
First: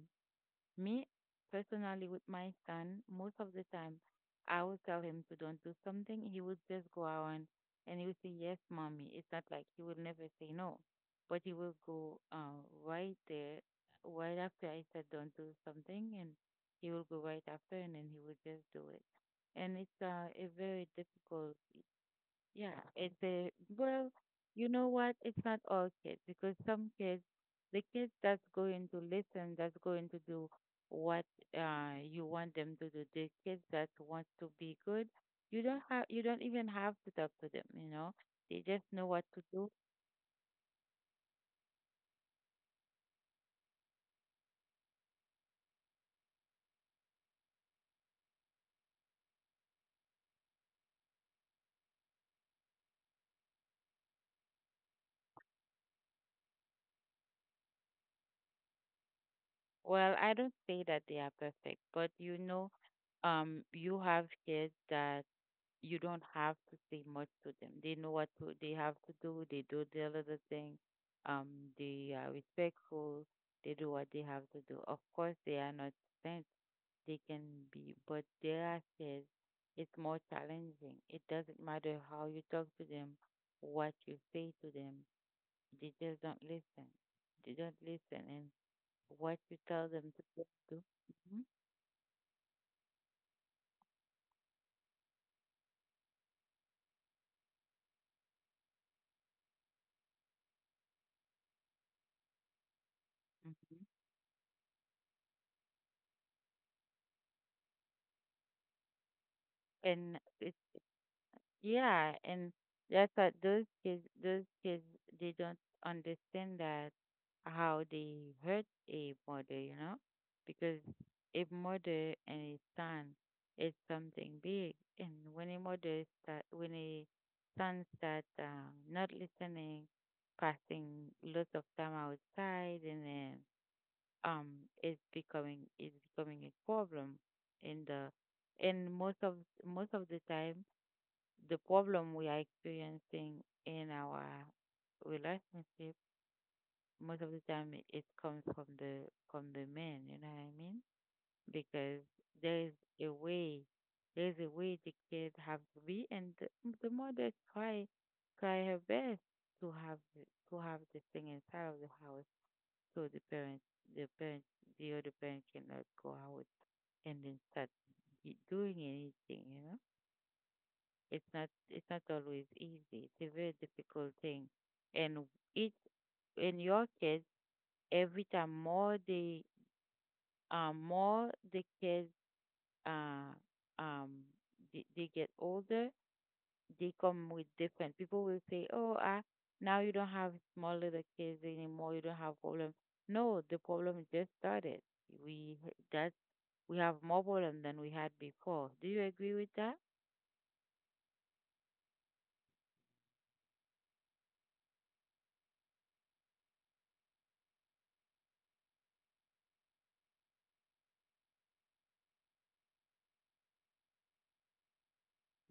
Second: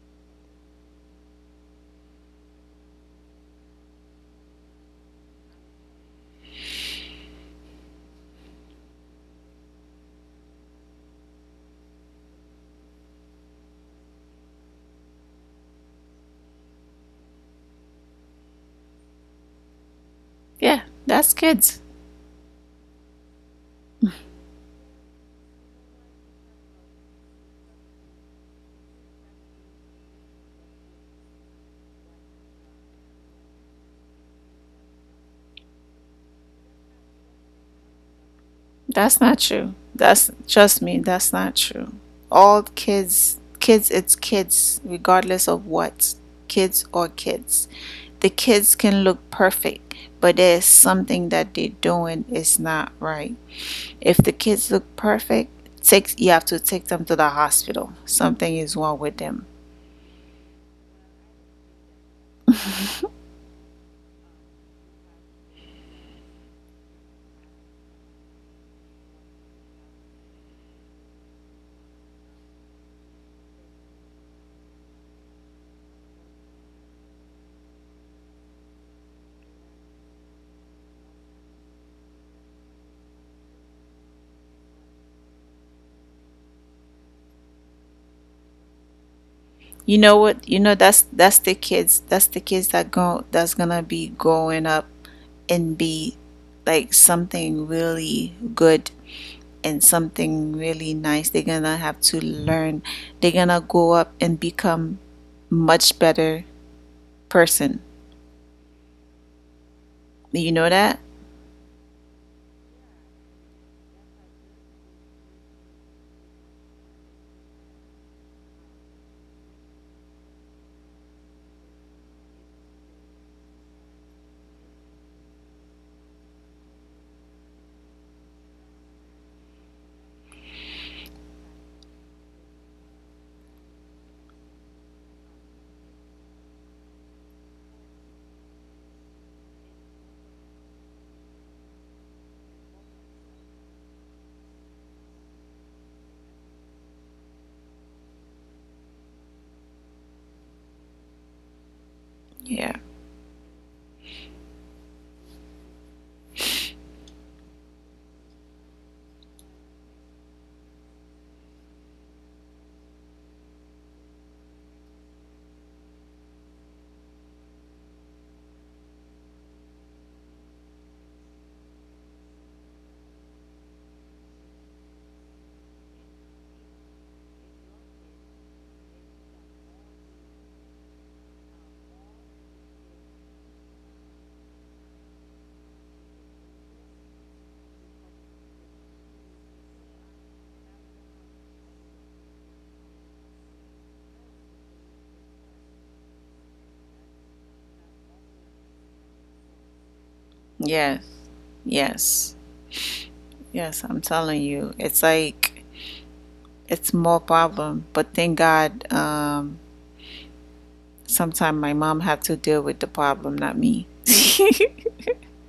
me personally with my son, most of the time, I will tell him to don't do something. He would just go around, and he would say, yes, mommy. It's not like he will never say no, but he will go, right there, right after I said don't do something, and he will go right after, and then he will just do it. And it's, a very
yeah, that's
difficult.
kids.
Yeah, it's a well, you know what? It's not all kids, because some kids, the kids that's going to listen, that's going to do what you want them to do, the kids that want to be good, you don't even have to talk to them, you know. They just know what
That's
to
not
do.
true. That's Trust me, that's not true. All kids, it's kids, regardless of what, kids or kids. The kids can look perfect, but there's something that they're doing is not right. If the kids look perfect, take you have to take them to the hospital. Something is wrong with them.
Well, I don't say that they are perfect, but you know, you have kids that you don't have to say much to them. They know they have to do. They do their little thing. Um, they are respectful. They do what they have to do. Of course, they are not saints. They can be, but there are says it's more challenging. It doesn't matter how you talk to them, what you say to them. They just don't listen. They don't listen, and what you tell
You know
them
what?
to do.
That's
Hmm.
the kids. That's the kids that go that's gonna be growing up and be like something really good and something really nice. They're gonna have to learn. They're gonna
Hmm.
go up and become much better person.
And
You know that?
Yeah, and that's what those kids, they don't understand that, how they hurt a mother, you know, because a mother and a son is something big, and when a son start not listening, passing lots of time outside, and then, um, it's becoming a problem in the, and most of the time, the problem we are experiencing in our relationship, most of the time, it comes from the men, you know what I mean? Because there is
Yeah.
a way there is a way the kids have to be, and the mother try her best to have the thing inside of the house, so the parents the other parent cannot go out and then start, doing anything, you know. It's not always easy. It's a very difficult thing. And it in your case, every time more the kids uh, um they get older, they come with different people will say, oh, ah, now you don't have small little kids anymore, you don't have problem. No, the problem just started. We that we have more problem than we had before. Do you agree with that?
Yes. Yes. Yes. I'm telling you, it's like it's more problem. But thank God, sometimes my mom had to deal with the problem, not me.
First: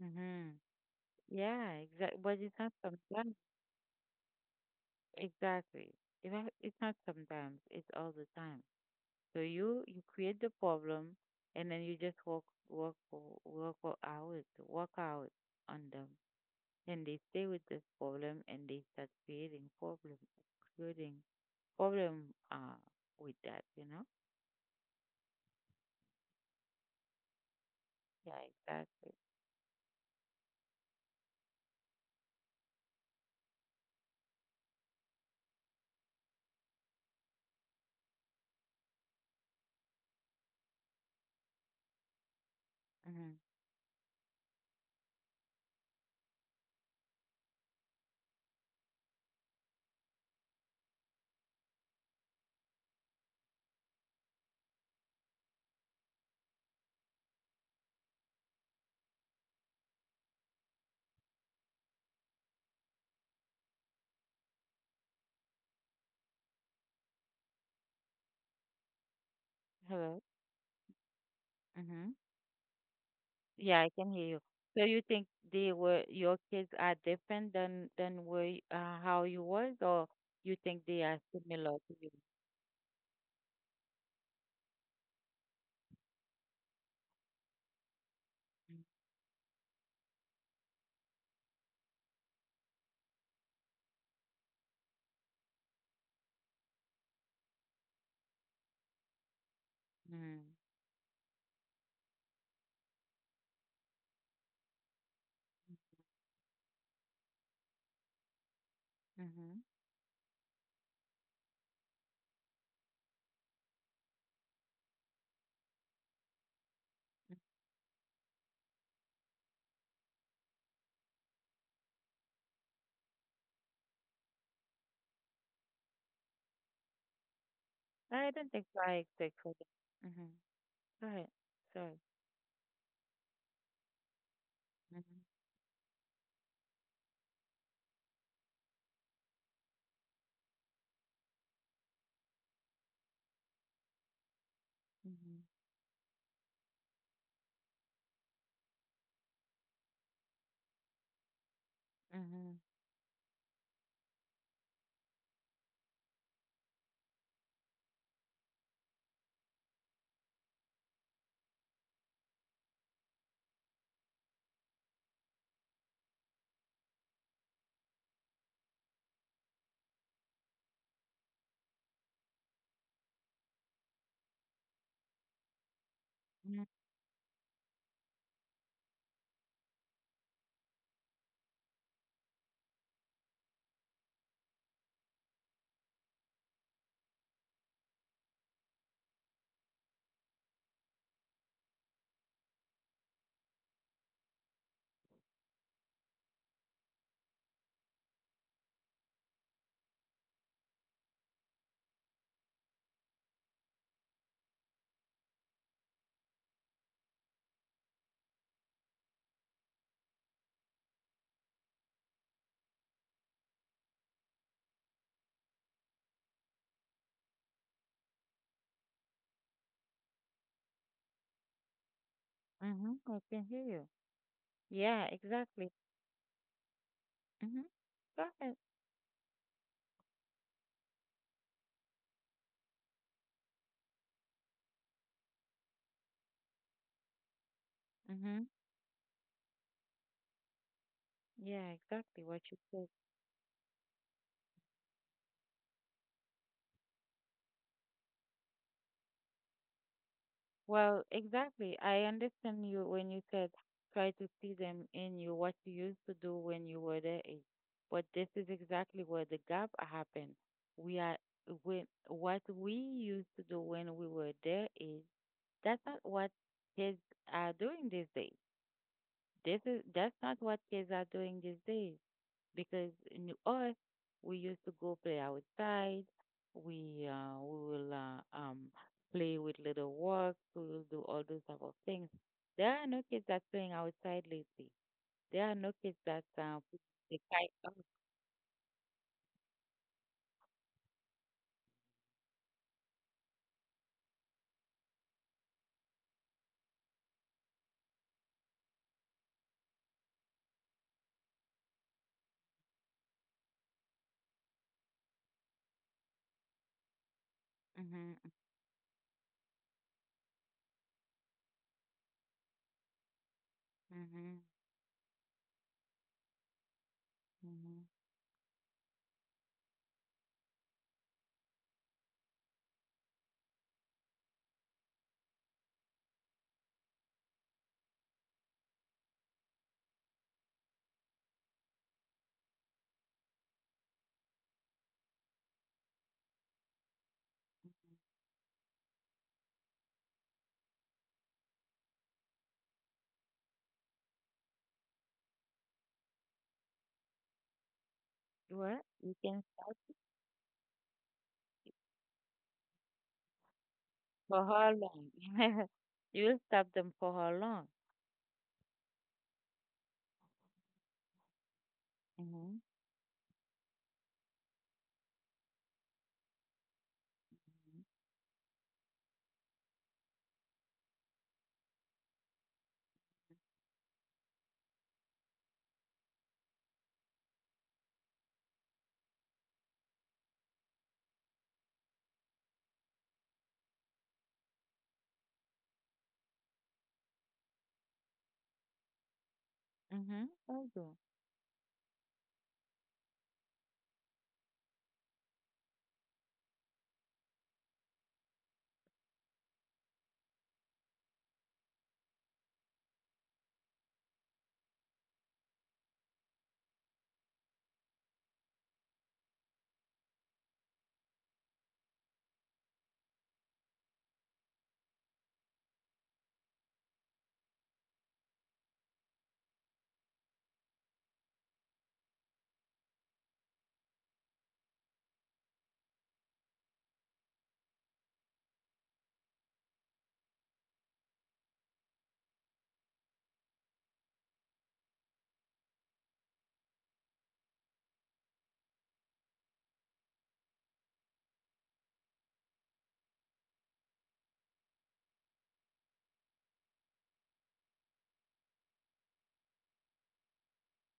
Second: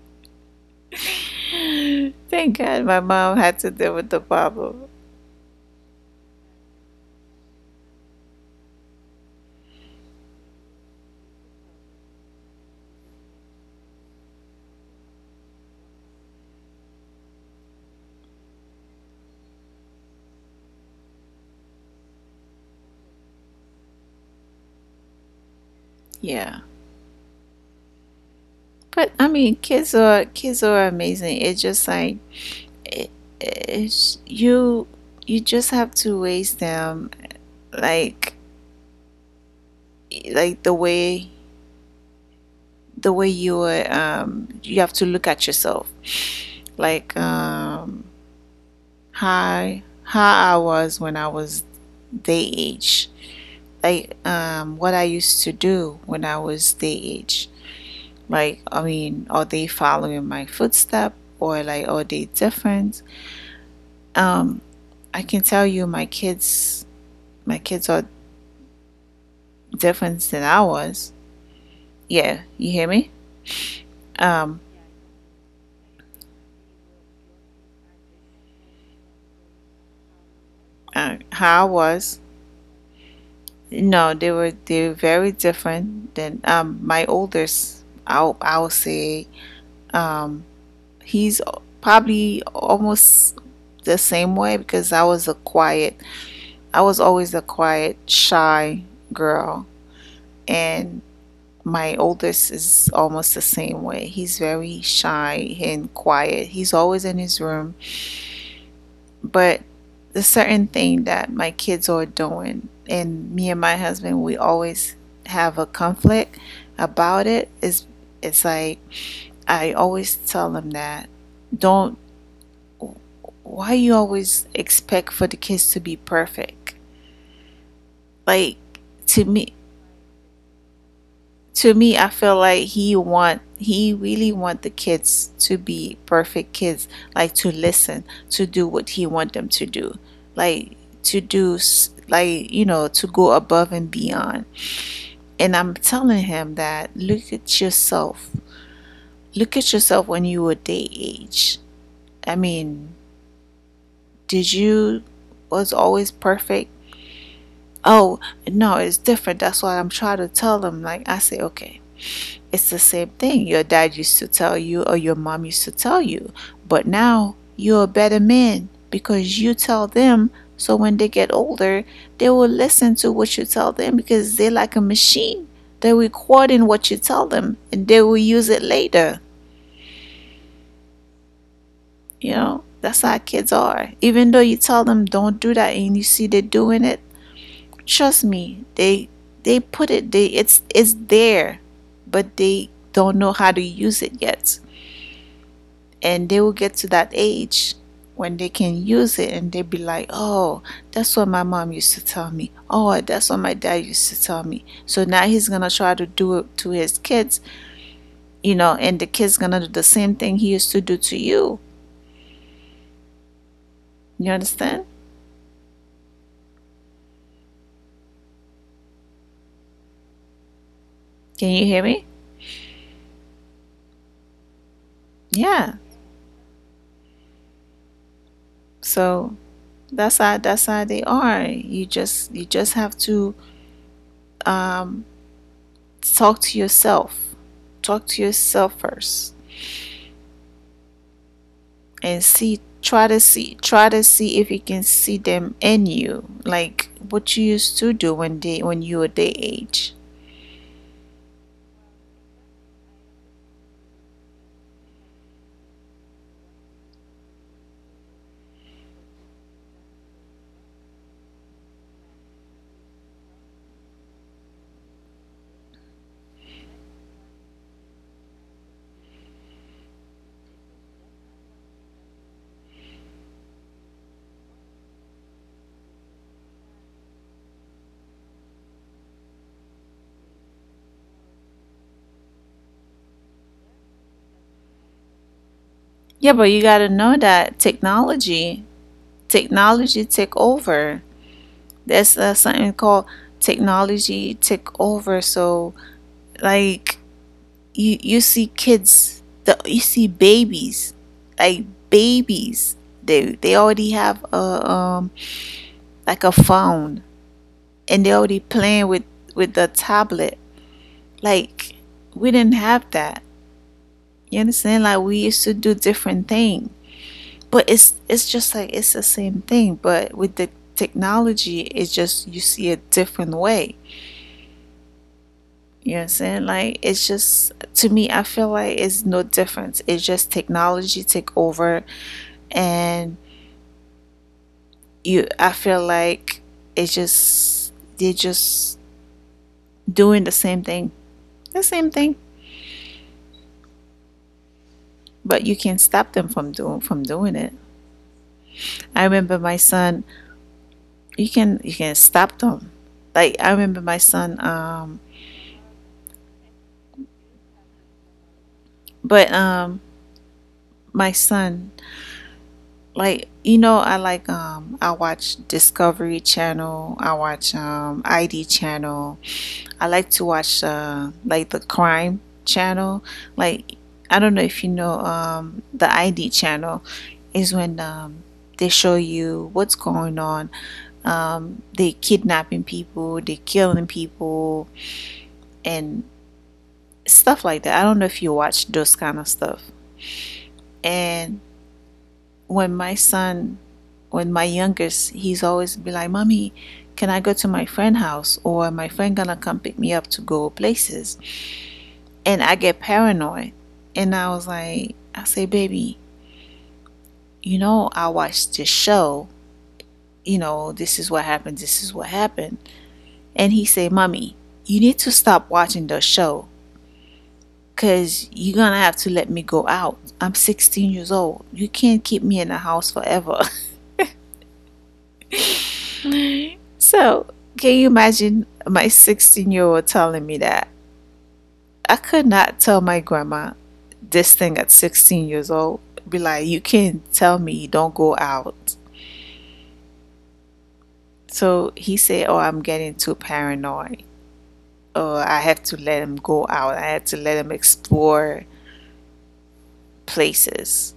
Mm-hmm. Yeah, exactly. But it's
Thank
not
God, my
sometimes.
mom had to deal with the problem.
Exactly. Even it's not sometimes, it's all the time. So you create the problem, and then you just work for hours, work out on them. Then they stay with this problem, and they start creating problem, creating problem uh with that, you know?
Yeah.
Yeah, exactly.
But I mean, kids are amazing. It's just like it, it's you just have to raise them like like the way
Hmm.
you are. You have to look at yourself, like um how I was when I was their age, what I used to do when I was their age. Like, I mean, are they following my footstep, or like are they different? um I can tell you my kids, my kids are
Hello?
difference than I was.
Hmm.
Yeah, you hear me?
Yeah, I can hear you.
Um,
So you think, they were your kids are different than how you was, or you think they are
how I
similar to you?
was. No, they were very different than my oldest. I'll say um he's probably almost the same way because I was always a quiet, shy girl,
Mhm.
and my oldest is almost the same way. He's very shy and quiet. He's always in his room,
Mhm.
but the certain thing that my kids are doing and me and my husband we always have a conflict about it is it's like I always tell them that don't, why you always expect for the kids to be perfect?
I don't
Like,
think so. I
to
take for
me
that. Mhm. Go ahead.
to
Sorry.
me I feel like he really want the
Mhm.
kids to be perfect kids, like to listen, to do what he want them to do, like to do like you know, to go above and beyond.
Mhm.
And I'm telling him that look at yourself, when you were day age. I
Mhm.
mean, did you was always perfect? Oh no, it's different. That's why I'm trying to tell him, like I say, okay, it's the same thing your dad used to tell you or your mom used to tell you, but now you're a better man because you tell them. So when they get older, they will listen to what you tell them because they're like a machine. They're
Mhm.
recording what you tell them and they will use it later. You know, that's how kids are. Even though you tell them don't do that and you see they're doing it, trust me, they put it they it's there, but they don't know how to use it yet. And they will get to that age when they can use it and they'll be like, oh, that's what my mom used to tell me, oh, that's what my dad used to tell me, so now he's gonna try to do it to his kids, you know, and the kids gonna do the same thing he used to do to you. You understand? Can you hear me?
Mhm. I can hear you. Yeah, exactly.
Yeah.
Mhm. Go ahead.
So that's how they are. You just have to um, talk to yourself,
Mhm.
first,
Yeah, exactly
and
what you
see
said.
try to see try to see if you can see them in you, like what you used to do when they when you were their age.
Well, exactly. I understand you when you said, try to see them in you, what you used to do when you were their age. But this is exactly where the gap happened. We are when what we used to do when we were their age, that's not what kids are doing these days. This is that's not what kids are doing these days, because in us, we used to go play outside. We will play with little works. We will do all those type of things. There are no kids that's playing outside lately. There are no kids that
Yeah, but you
put
got to
the
know
kite
that
up.
technology take over. That's something called technology take over. So like you see kids the you see babies, like babies they already have a like a phone, and
Mm-hmm,
they already playing with the tablet. Like, we didn't have that.
mm-hmm,
You understand? Like, we used to do different things. But
mm-hmm.
it's just like it's the same thing, but with the technology it's just you see a different way. You know what I'm saying? Like, it's just to me I feel like it's no difference. It's just technology take over, and you I feel like it's just they're just doing the same thing. The same thing. But you can't stop them from doing it.
What?
I
You can,
remember my son You can stop them. Like, I remember my
for
son
how long? You will stop them for how long?
but my son,
Mm-hmm.
like, you know, I watch Discovery Channel, I watch ID Channel. I like to watch like the crime channel. Like, I don't know if you know the ID Channel is when they show you what's going on, they kidnapping people, they killing people and stuff like that. I don't know if you watch those kind of stuff.
Mm-hmm. Oh, yeah.
And when my son, when my youngest, he's always be like, "Mommy, can I go to my friend house or my friend gonna come pick me up to go places?" And I get paranoid. And I was like, "Baby, you know, I watched this show. You know, this is what happened. This is what happened." And he say, "Mommy, you need to stop watching the show because you're gonna have to let me go out. I'm 16 years old. You can't keep me in the house forever." So, can you imagine my 16-year-old telling me that? I could not tell my grandma this thing at 16 years old. Be like, you can't tell me you don't go out. So he said, oh, I'm getting too paranoid. Oh, I have to let him go out. I had to let him explore places.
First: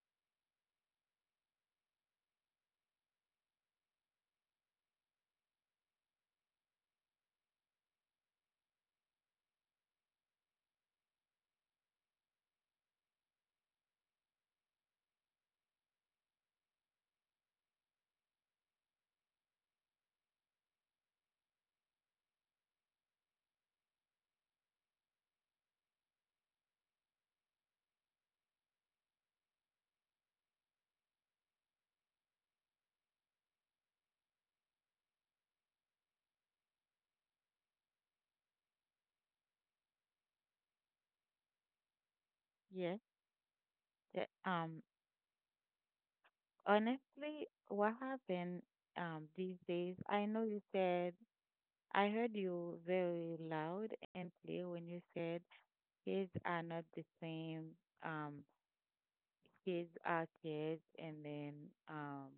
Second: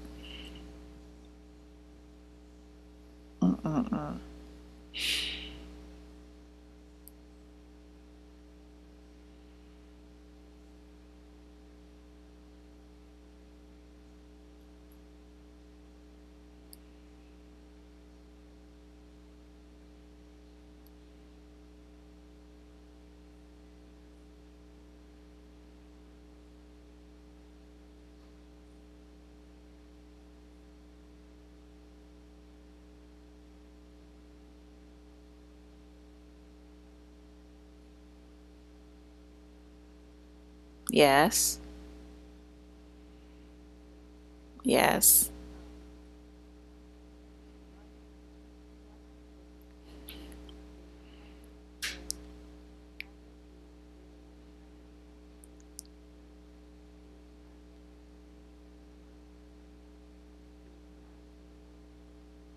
Mm-mm. Yes.
Yes. the- Um,
Yes.
honestly, what happened these days? I heard you very loud and clear when you said kids are not the same. Um, kids are kids, and then, um,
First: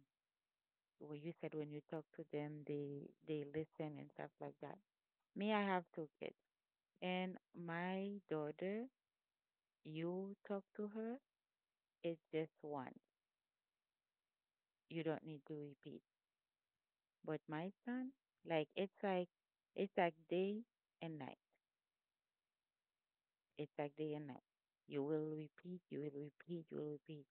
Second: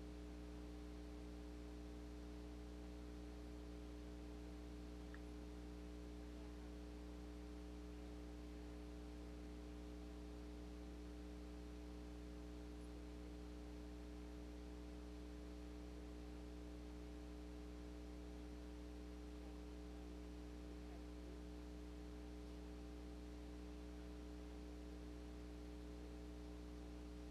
what you said, when you talk to them, they listen and stuff like that. Me, I have two kids, and my daughter, you talk to her, it's just one. You don't need to repeat. But my son, like it's like it's like day and night. It's like day and night. You will repeat, you will repeat, you will repeat.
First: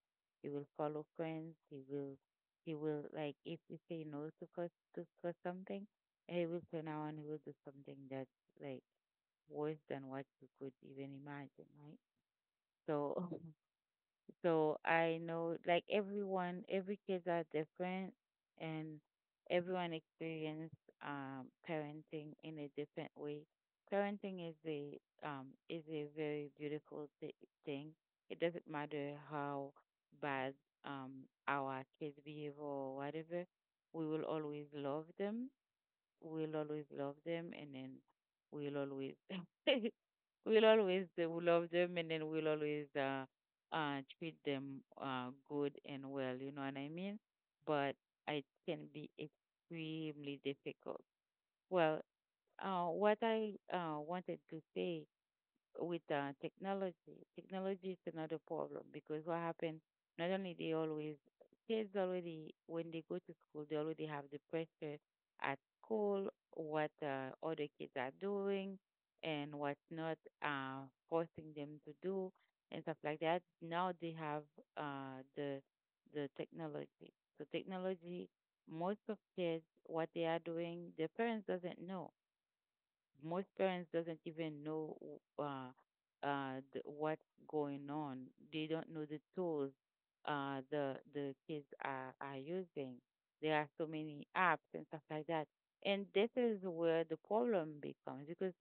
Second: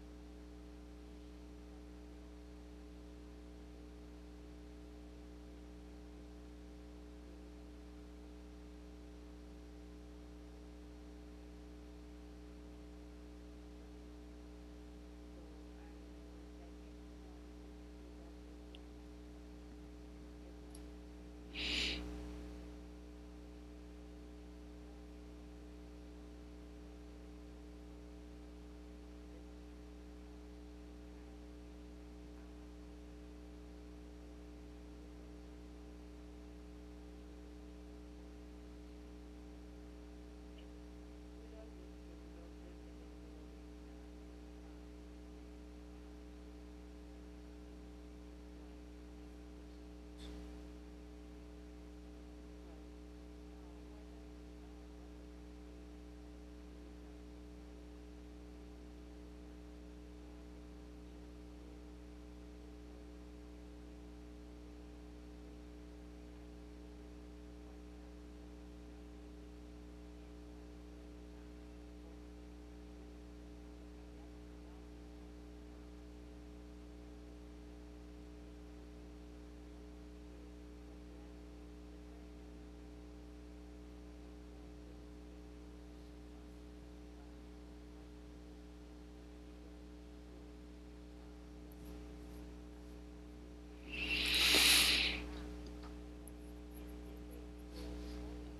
You will follow friends. You will He will, like, if you say no to for to for something, he will turn around, he will do something that's like worse than what you could even imagine, right? So I know, like, everyone, every kids are different, and everyone experience parenting in a different way. Parenting is a very beautiful thing. It doesn't matter how bad, our kids behave or whatever, we will always love them, and then we'll always we'll always love them, and then we'll always treat them good and well, you know what I mean? But it can be extremely difficult. Well, what I wanted to say with, technology. Technology is another problem, because what happens? Not only they always, kids already, when they go to school, they already have the pressure at school, what other kids are doing and what's not, uh, forcing them to do, and stuff like that. Now they have uh, the, the technology. So technology, most of kids, what they are doing, their parents doesn't know most parents doesn't even know uh, what's going on. They don't know the tools, the kids are using. There are so many apps and stuff like that, and this is where the problem becomes, because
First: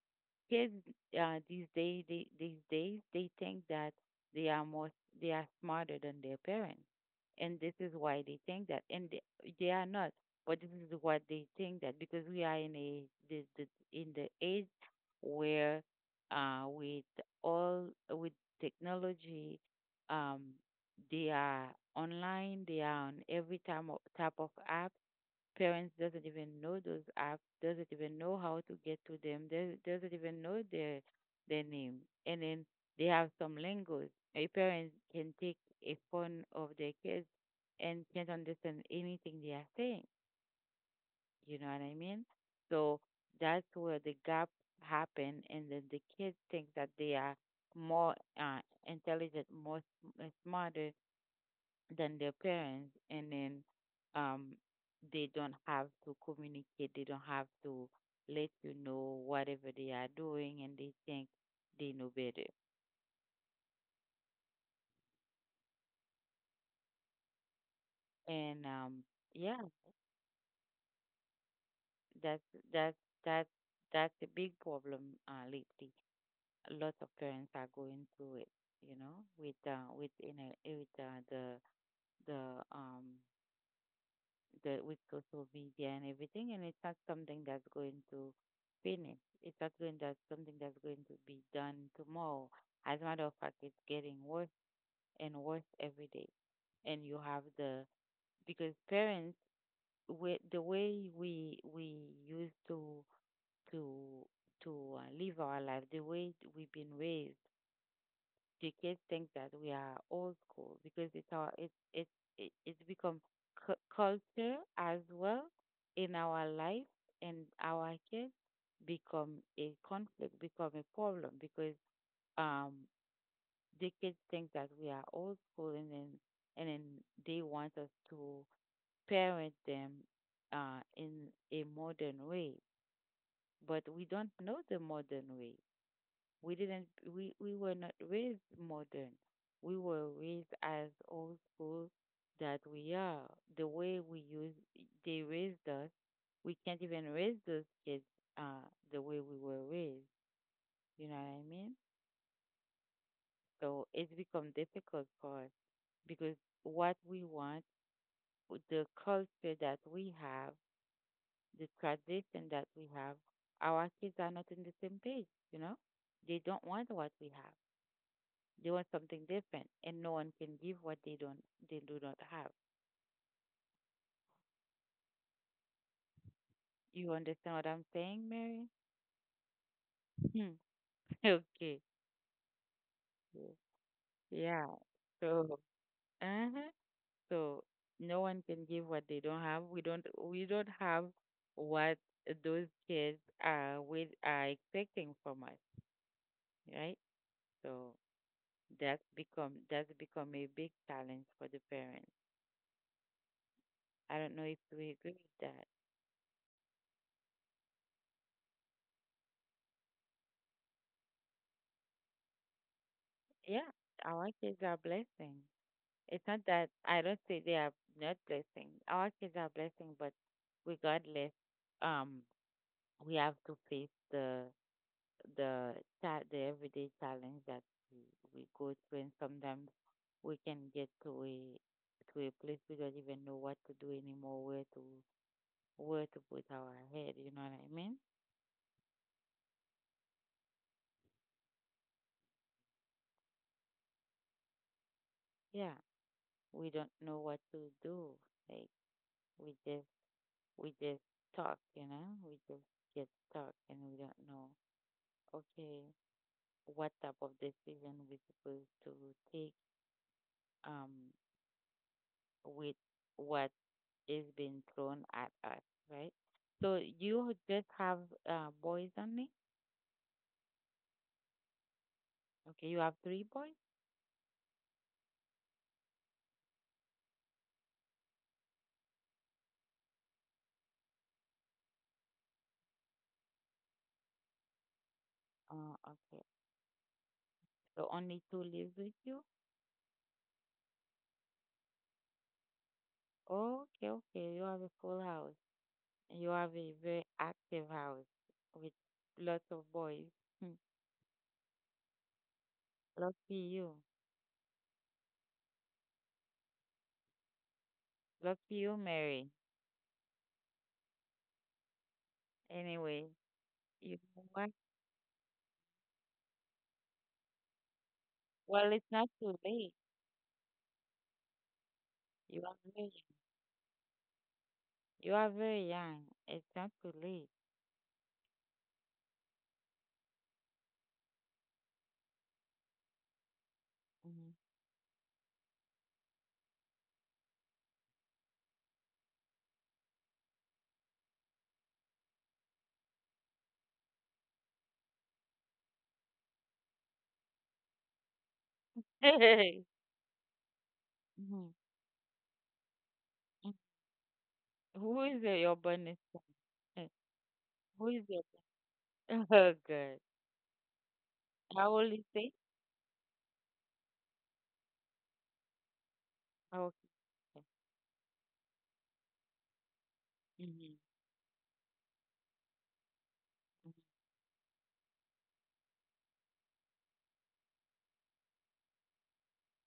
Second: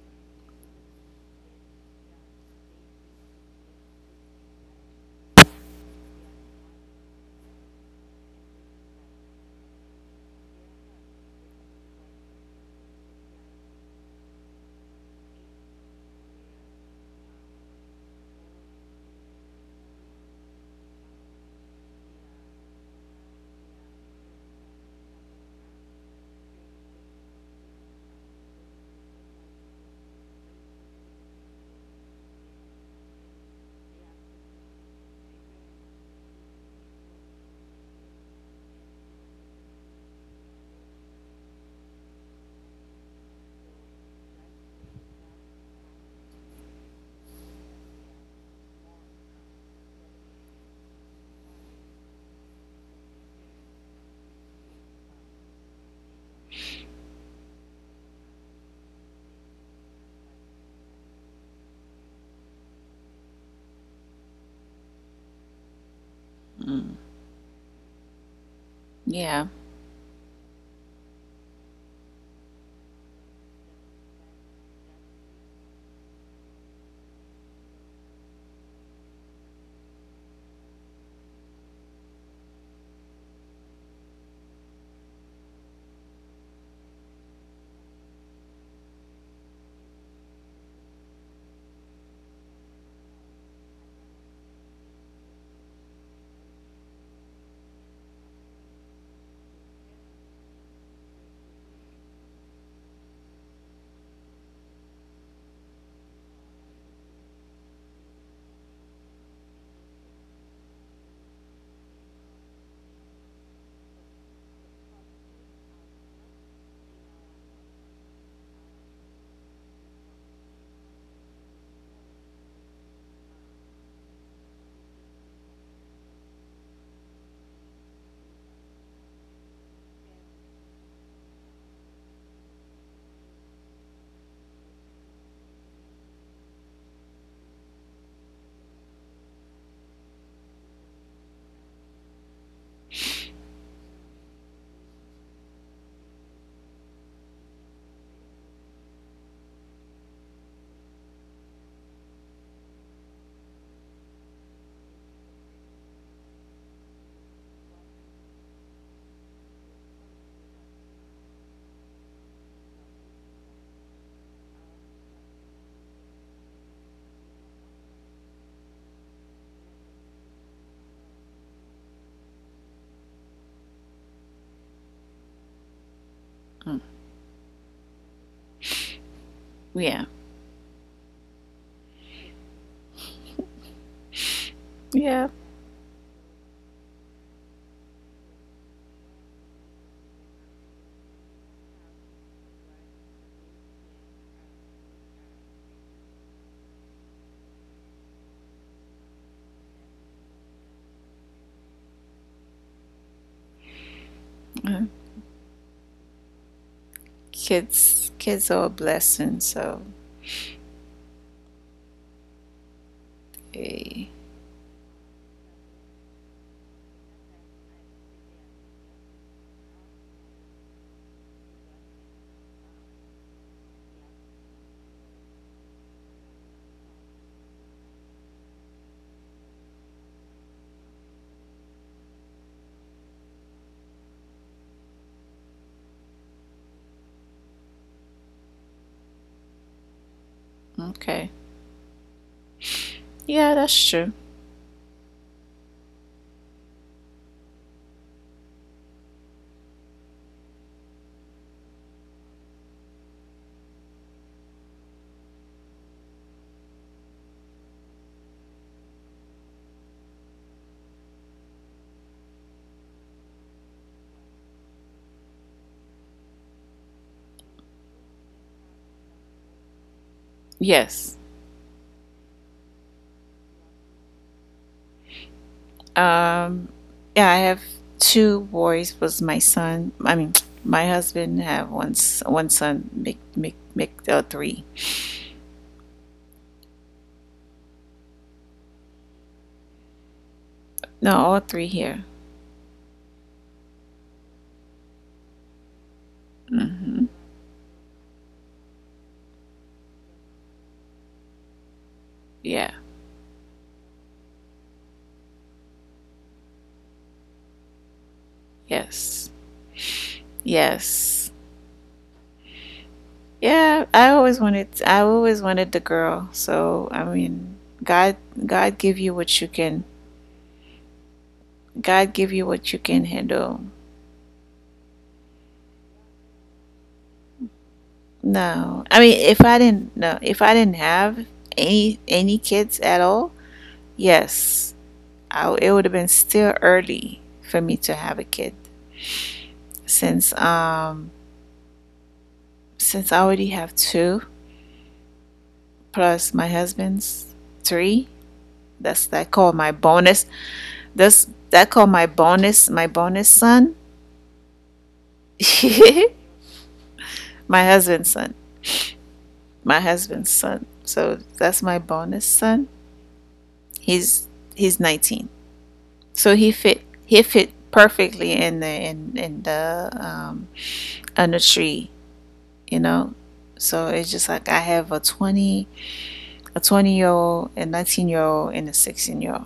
kids, these days, these days they think that they are more they are smarter than their parents, and this is why they think that, and they are not. But this is what they think, that because we are in the, the, in the age where, uh, with all with technology, um, they are online, they are on every time type of app, parents doesn't even know those apps, doesn't even know how to get to them, they doesn't even know their name. And then they have some language. A parent can take a phone of their kids and can't understand anything they are saying. You know what I mean? So that's where the gap happen, and then the kids think that they are more uh, intelligent, smarter than their parents, and then um they don't have to communicate, they don't have to let you know whatever they are doing, and they think they know better.
Mm.
And
Yeah.
yeah that's that's that's that's a big problem lately. A lot of parents are going through it, you know, with the um the with social media and everything, and it's not something that's going to finish. It's not going That's something that's going to be done tomorrow. As a matter of fact, it's getting worse and worse every day. And you have the, because parents, we, the way we used to to live our life, the way we've been raised, the kids think that we are old school, because it's our it's it, it's become culture as well in our life. And our kids, become a problem because um the kids think that we are old school, and then they want us to parent them in a modern way, but we don't know the modern way. We didn't, We were not raised modern. We were raised as old school that we are. The way they raised us, we can't even raise those kids uh, the way we were raised. You know what I mean? So it's become difficult for us because what we want, the culture that we have, the tradition that we have, our kids are not on the same page, you know? They don't want what we have. They want something different, and no one can give what they do not have.
Mm.
You understand what I'm saying, Mary?
Yeah.
Hmm. Okay. Yeah.
Yeah.
So, uh-huh. So no one can give what they don't have. We don't have what those kids are expecting from us, right? So that's become a big challenge for the parents. I don't know if
Uh,
we agree with that.
kids, kids are a blessing, so
Yeah,
eh,
our kids are blessing. It's not that I don't say they are not blessing. Our kids are blessing, but regardless, um, we have to face the the everyday challenge that we, we go through. And sometimes we can get to a place we don't even know what to do anymore, where to put our head. You know what I mean?
okay. Yeah, that's true.
Yeah, we don't know what to do. Like we just we just talk, you know, we just get stuck, and we don't know. Okay, what type of decision we're supposed to take um, with what is being thrown at us, right? So you just have boys only?
Yes.
Okay, you have three boys?
Um yeah, I have two boys was my son. I mean, my husband have one son, make three.
Oh, okay. So only two lives with you?
No, all three here.
Oh, okay, okay. You have a full house. You have a very
Mhm.
active house with lots of boys. Hmm.
Yeah.
Lucky you. Lucky you, Mary.
Yes. Yes.
Anyway, you know what?
I always wanted the girl. So, I mean, God
Well, it's
God give
not
you
too
what you
late.
can God
You
give
are
you what you
married.
can handle.
You are very young. It's not too late.
No, I mean, if I didn't, have any kids at all,
Mhm.
yes, I w it would have been still early for me to have a kid, since um since I already have two plus my husband's three. That's that call my bonus. That's
Mhm.
that call my bonus
Mm.
son.
Who is your bonus son? Uh,
My
Who is your
husband's
bonus?
son.
Oh, good.
So
How
that's
old
my
is they?
bonus son. He's he's 19. So
Okay.
he fit perfectly in the
Hmm.
under tree, you know. So it's just like I have a 20 year old, a 19 year old, and a 16 year old.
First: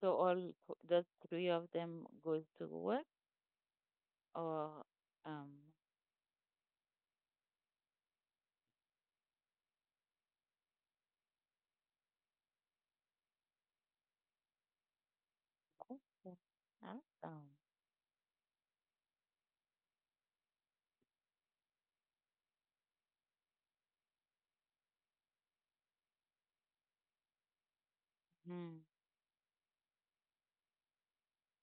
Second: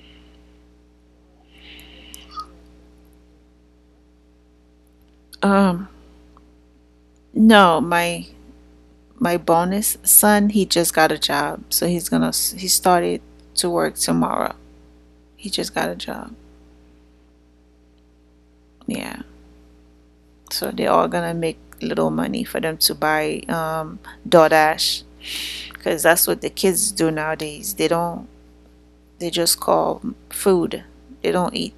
So the three of them goes to work, or um
Um, no, my my bonus son, he just got a job, so he started to work tomorrow. He just got a job.
okay. Awesome.
Yeah, so they're all gonna make little money for them to buy DoorDash, because that's what the kids do nowadays. They don't
Mm.
they just call food. They don't eat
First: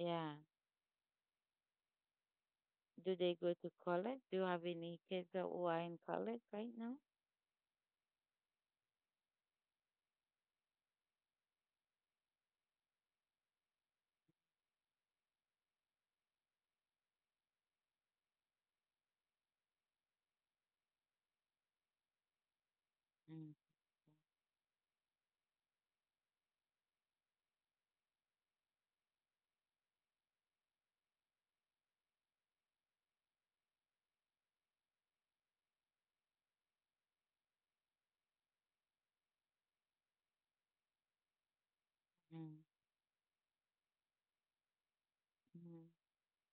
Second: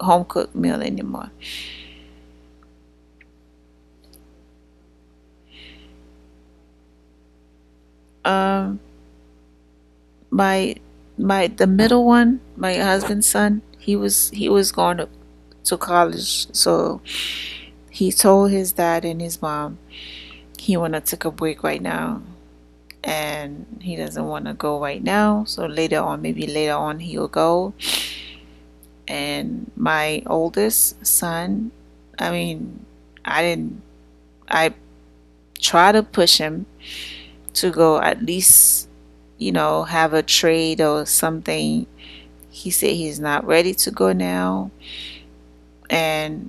home cooked meal anymore.
Do they go to college? Do you have any kids that who are in college right now?
Um, my my the middle one, my husband's son, he was going to college, so he told his dad and his mom he wanna take a break right now, and he doesn't wanna go right now. So later on, maybe later on, he will go. And my oldest son, I mean, I didn't I try to push him to go at least, you know, have a trade or something.
Mm-hmm.
He said he's not ready to go now.
Mm-hmm.
And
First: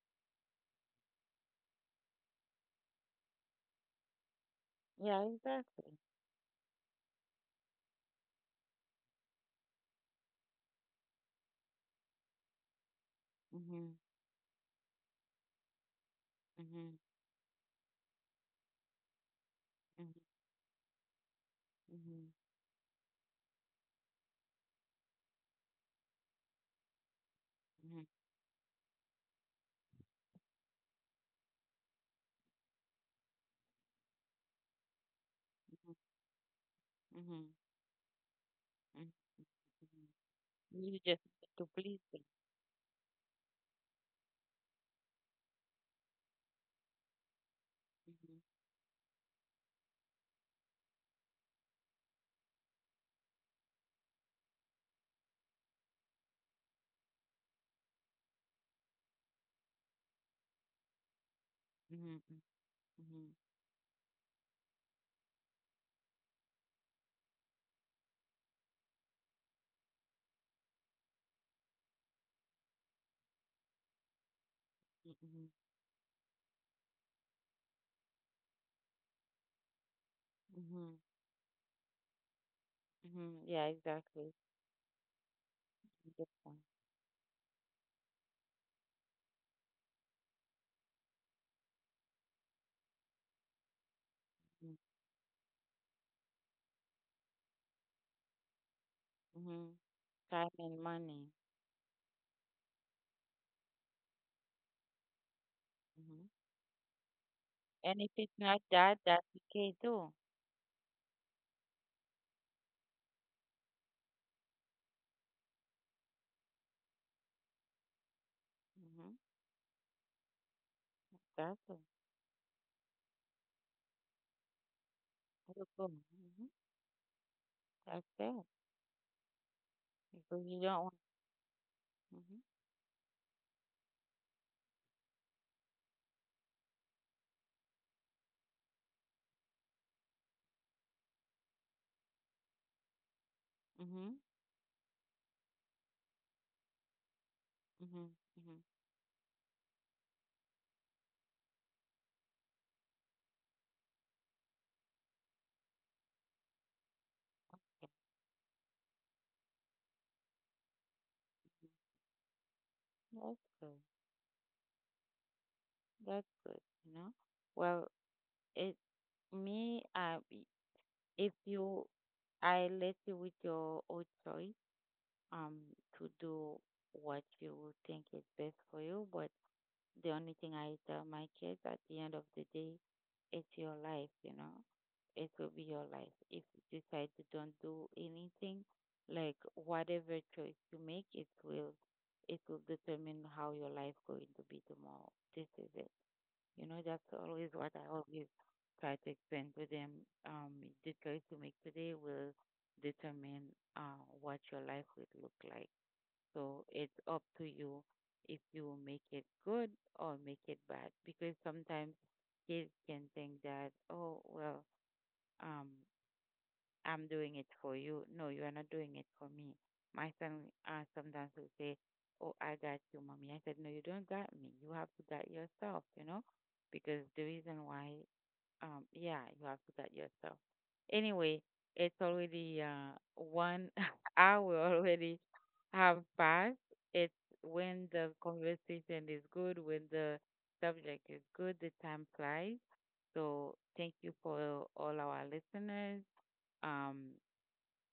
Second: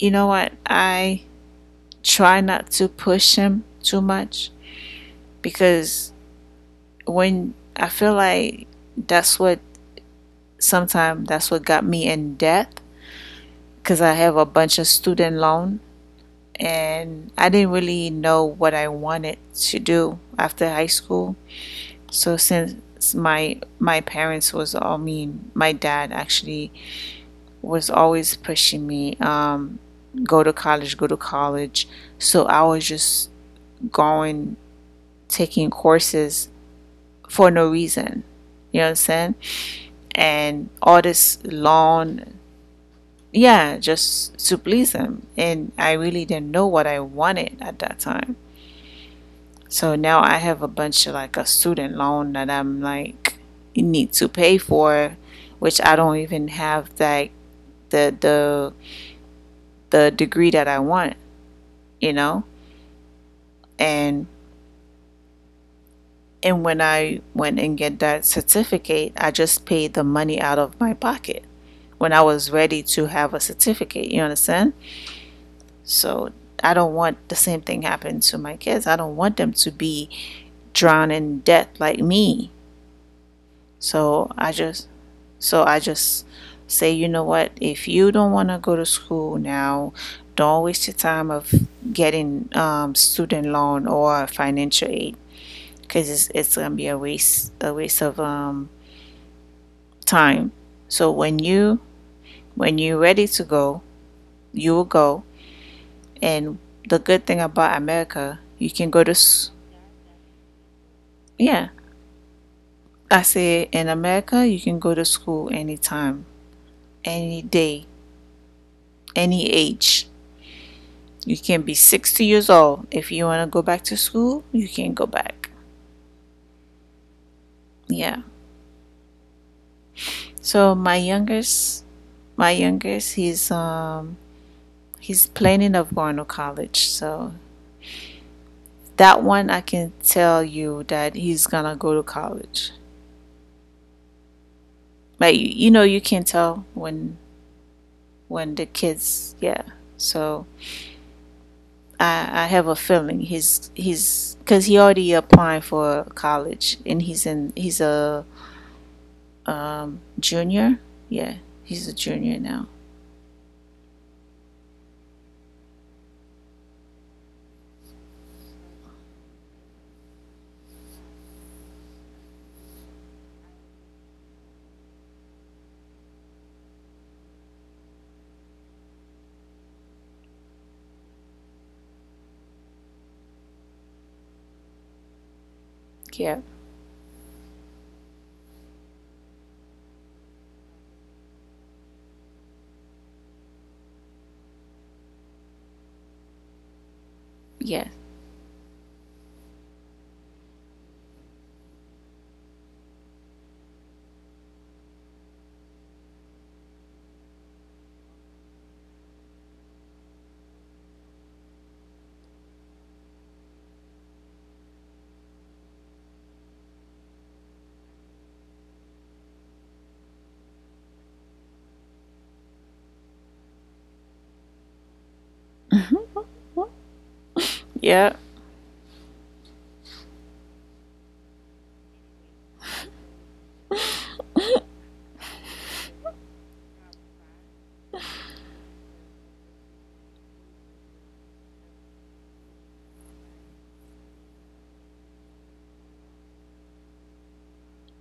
you know what? I try not to push him too much
Yeah, exactly.
because when I feel like that's what that's what got me in debt,
Mm-hmm.
because I have a bunch of student loan
Mm-hmm.
and I didn't really know what I wanted to do
Mm-hmm.
after high school. So
Mhm,
since my parents was all mean, my dad actually was
mhm,
always pushing me, go to college, go to college. So I was just going taking courses
mhm,
for no reason. You
mhm,
understand?
mhm.
And all
You just
this
need to please
long,
them.
yeah, just to please him. And I really didn't know what I wanted at that time.
Mhm,
So now I have a bunch of like a student loan that I'm like you need to pay for, which I don't even have like the the the degree that I want, you
mhm,
know?
mm, mhm,
And when I went and get that certificate, I just paid the money out of my pocket when I was ready to have a certificate, you understand?
mm,
So I don't want the same thing happen to my kids. I don't want them to be
mhm, mhm,
drowned in debt like me.
mhm. Yeah,
So
exactly.
I just So I just
Good point.
say, you know what, if you don't want to go to school now, don't waste your time of getting student loan or
Mhm,
financial aid, because it's gonna be a waste of
mhm.
time.
Time and
So
money.
when you, when you're ready to go, you will go.
Mhm.
And the good thing about
And if
America,
it's not
you can
that,
go to
that's
s-
okay too.
yeah, I say in America, you can go to school anytime, any day,
Mhm.
any age. You can be
Exactly.
60 years old. If you want to go back to school, you can go back.
That's good. Mhm. That's
Yeah.
fair. Because you
So
don't
my
want.
youngest,
Mhm,
my youngest, he's planning of going to college. So that one I can tell you that he's gonna go to college.
mhm,
But you know you can tell
mhm,
when the
mhm.
kids yeah. So I have a feeling he's because he already applied for college and he's a junior. Yeah, he's a junior now.
That's good. That's good. You know. Well, it me. If you I left you with your own choice um to do what you think is best for you. But the only thing I tell my kids at the end of the day, it's your life, you know. It will be your life.
Yeah,
If you decide to don't do anything, like whatever choice you make, it will determine how your life going to be tomorrow. This is it. You know, that's always what
yeah,
I always try to explain to them. The choice you make today will determine what your life will look like. So it's up to you if you make it good or make it bad. Because sometimes kids can think that, oh, well, um, I'm doing it for you. No, you are not doing it for me. My son sometimes will say, oh, I got you, mommy. I said, no, you don't got me. You have to got yourself, you know? Because the reason why,
yeah.
yeah, you have to got yourself. Anyway, it's already one hour already have passed. It's when the conversation is good, when the subject is good, the time flies. So thank you for all our listeners. Um,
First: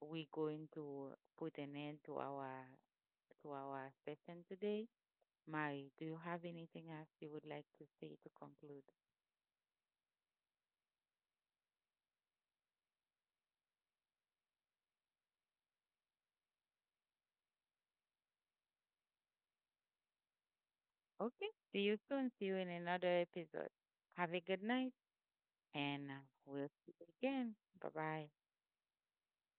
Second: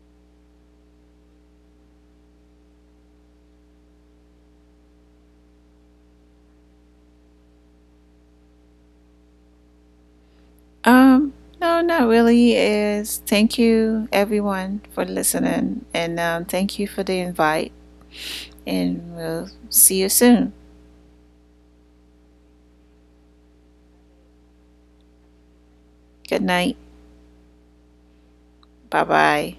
we're going to put an end to our session today. Mari, do you have anything else you would like to say to conclude?
Um, no, not really. He Is thank you everyone for listening, and thank you for the invite. And we'll see you soon.
Okay. See you soon. See you in another episode. Have a good night, and
Good
we'll
night.
see you again. Bye bye.
Bye bye.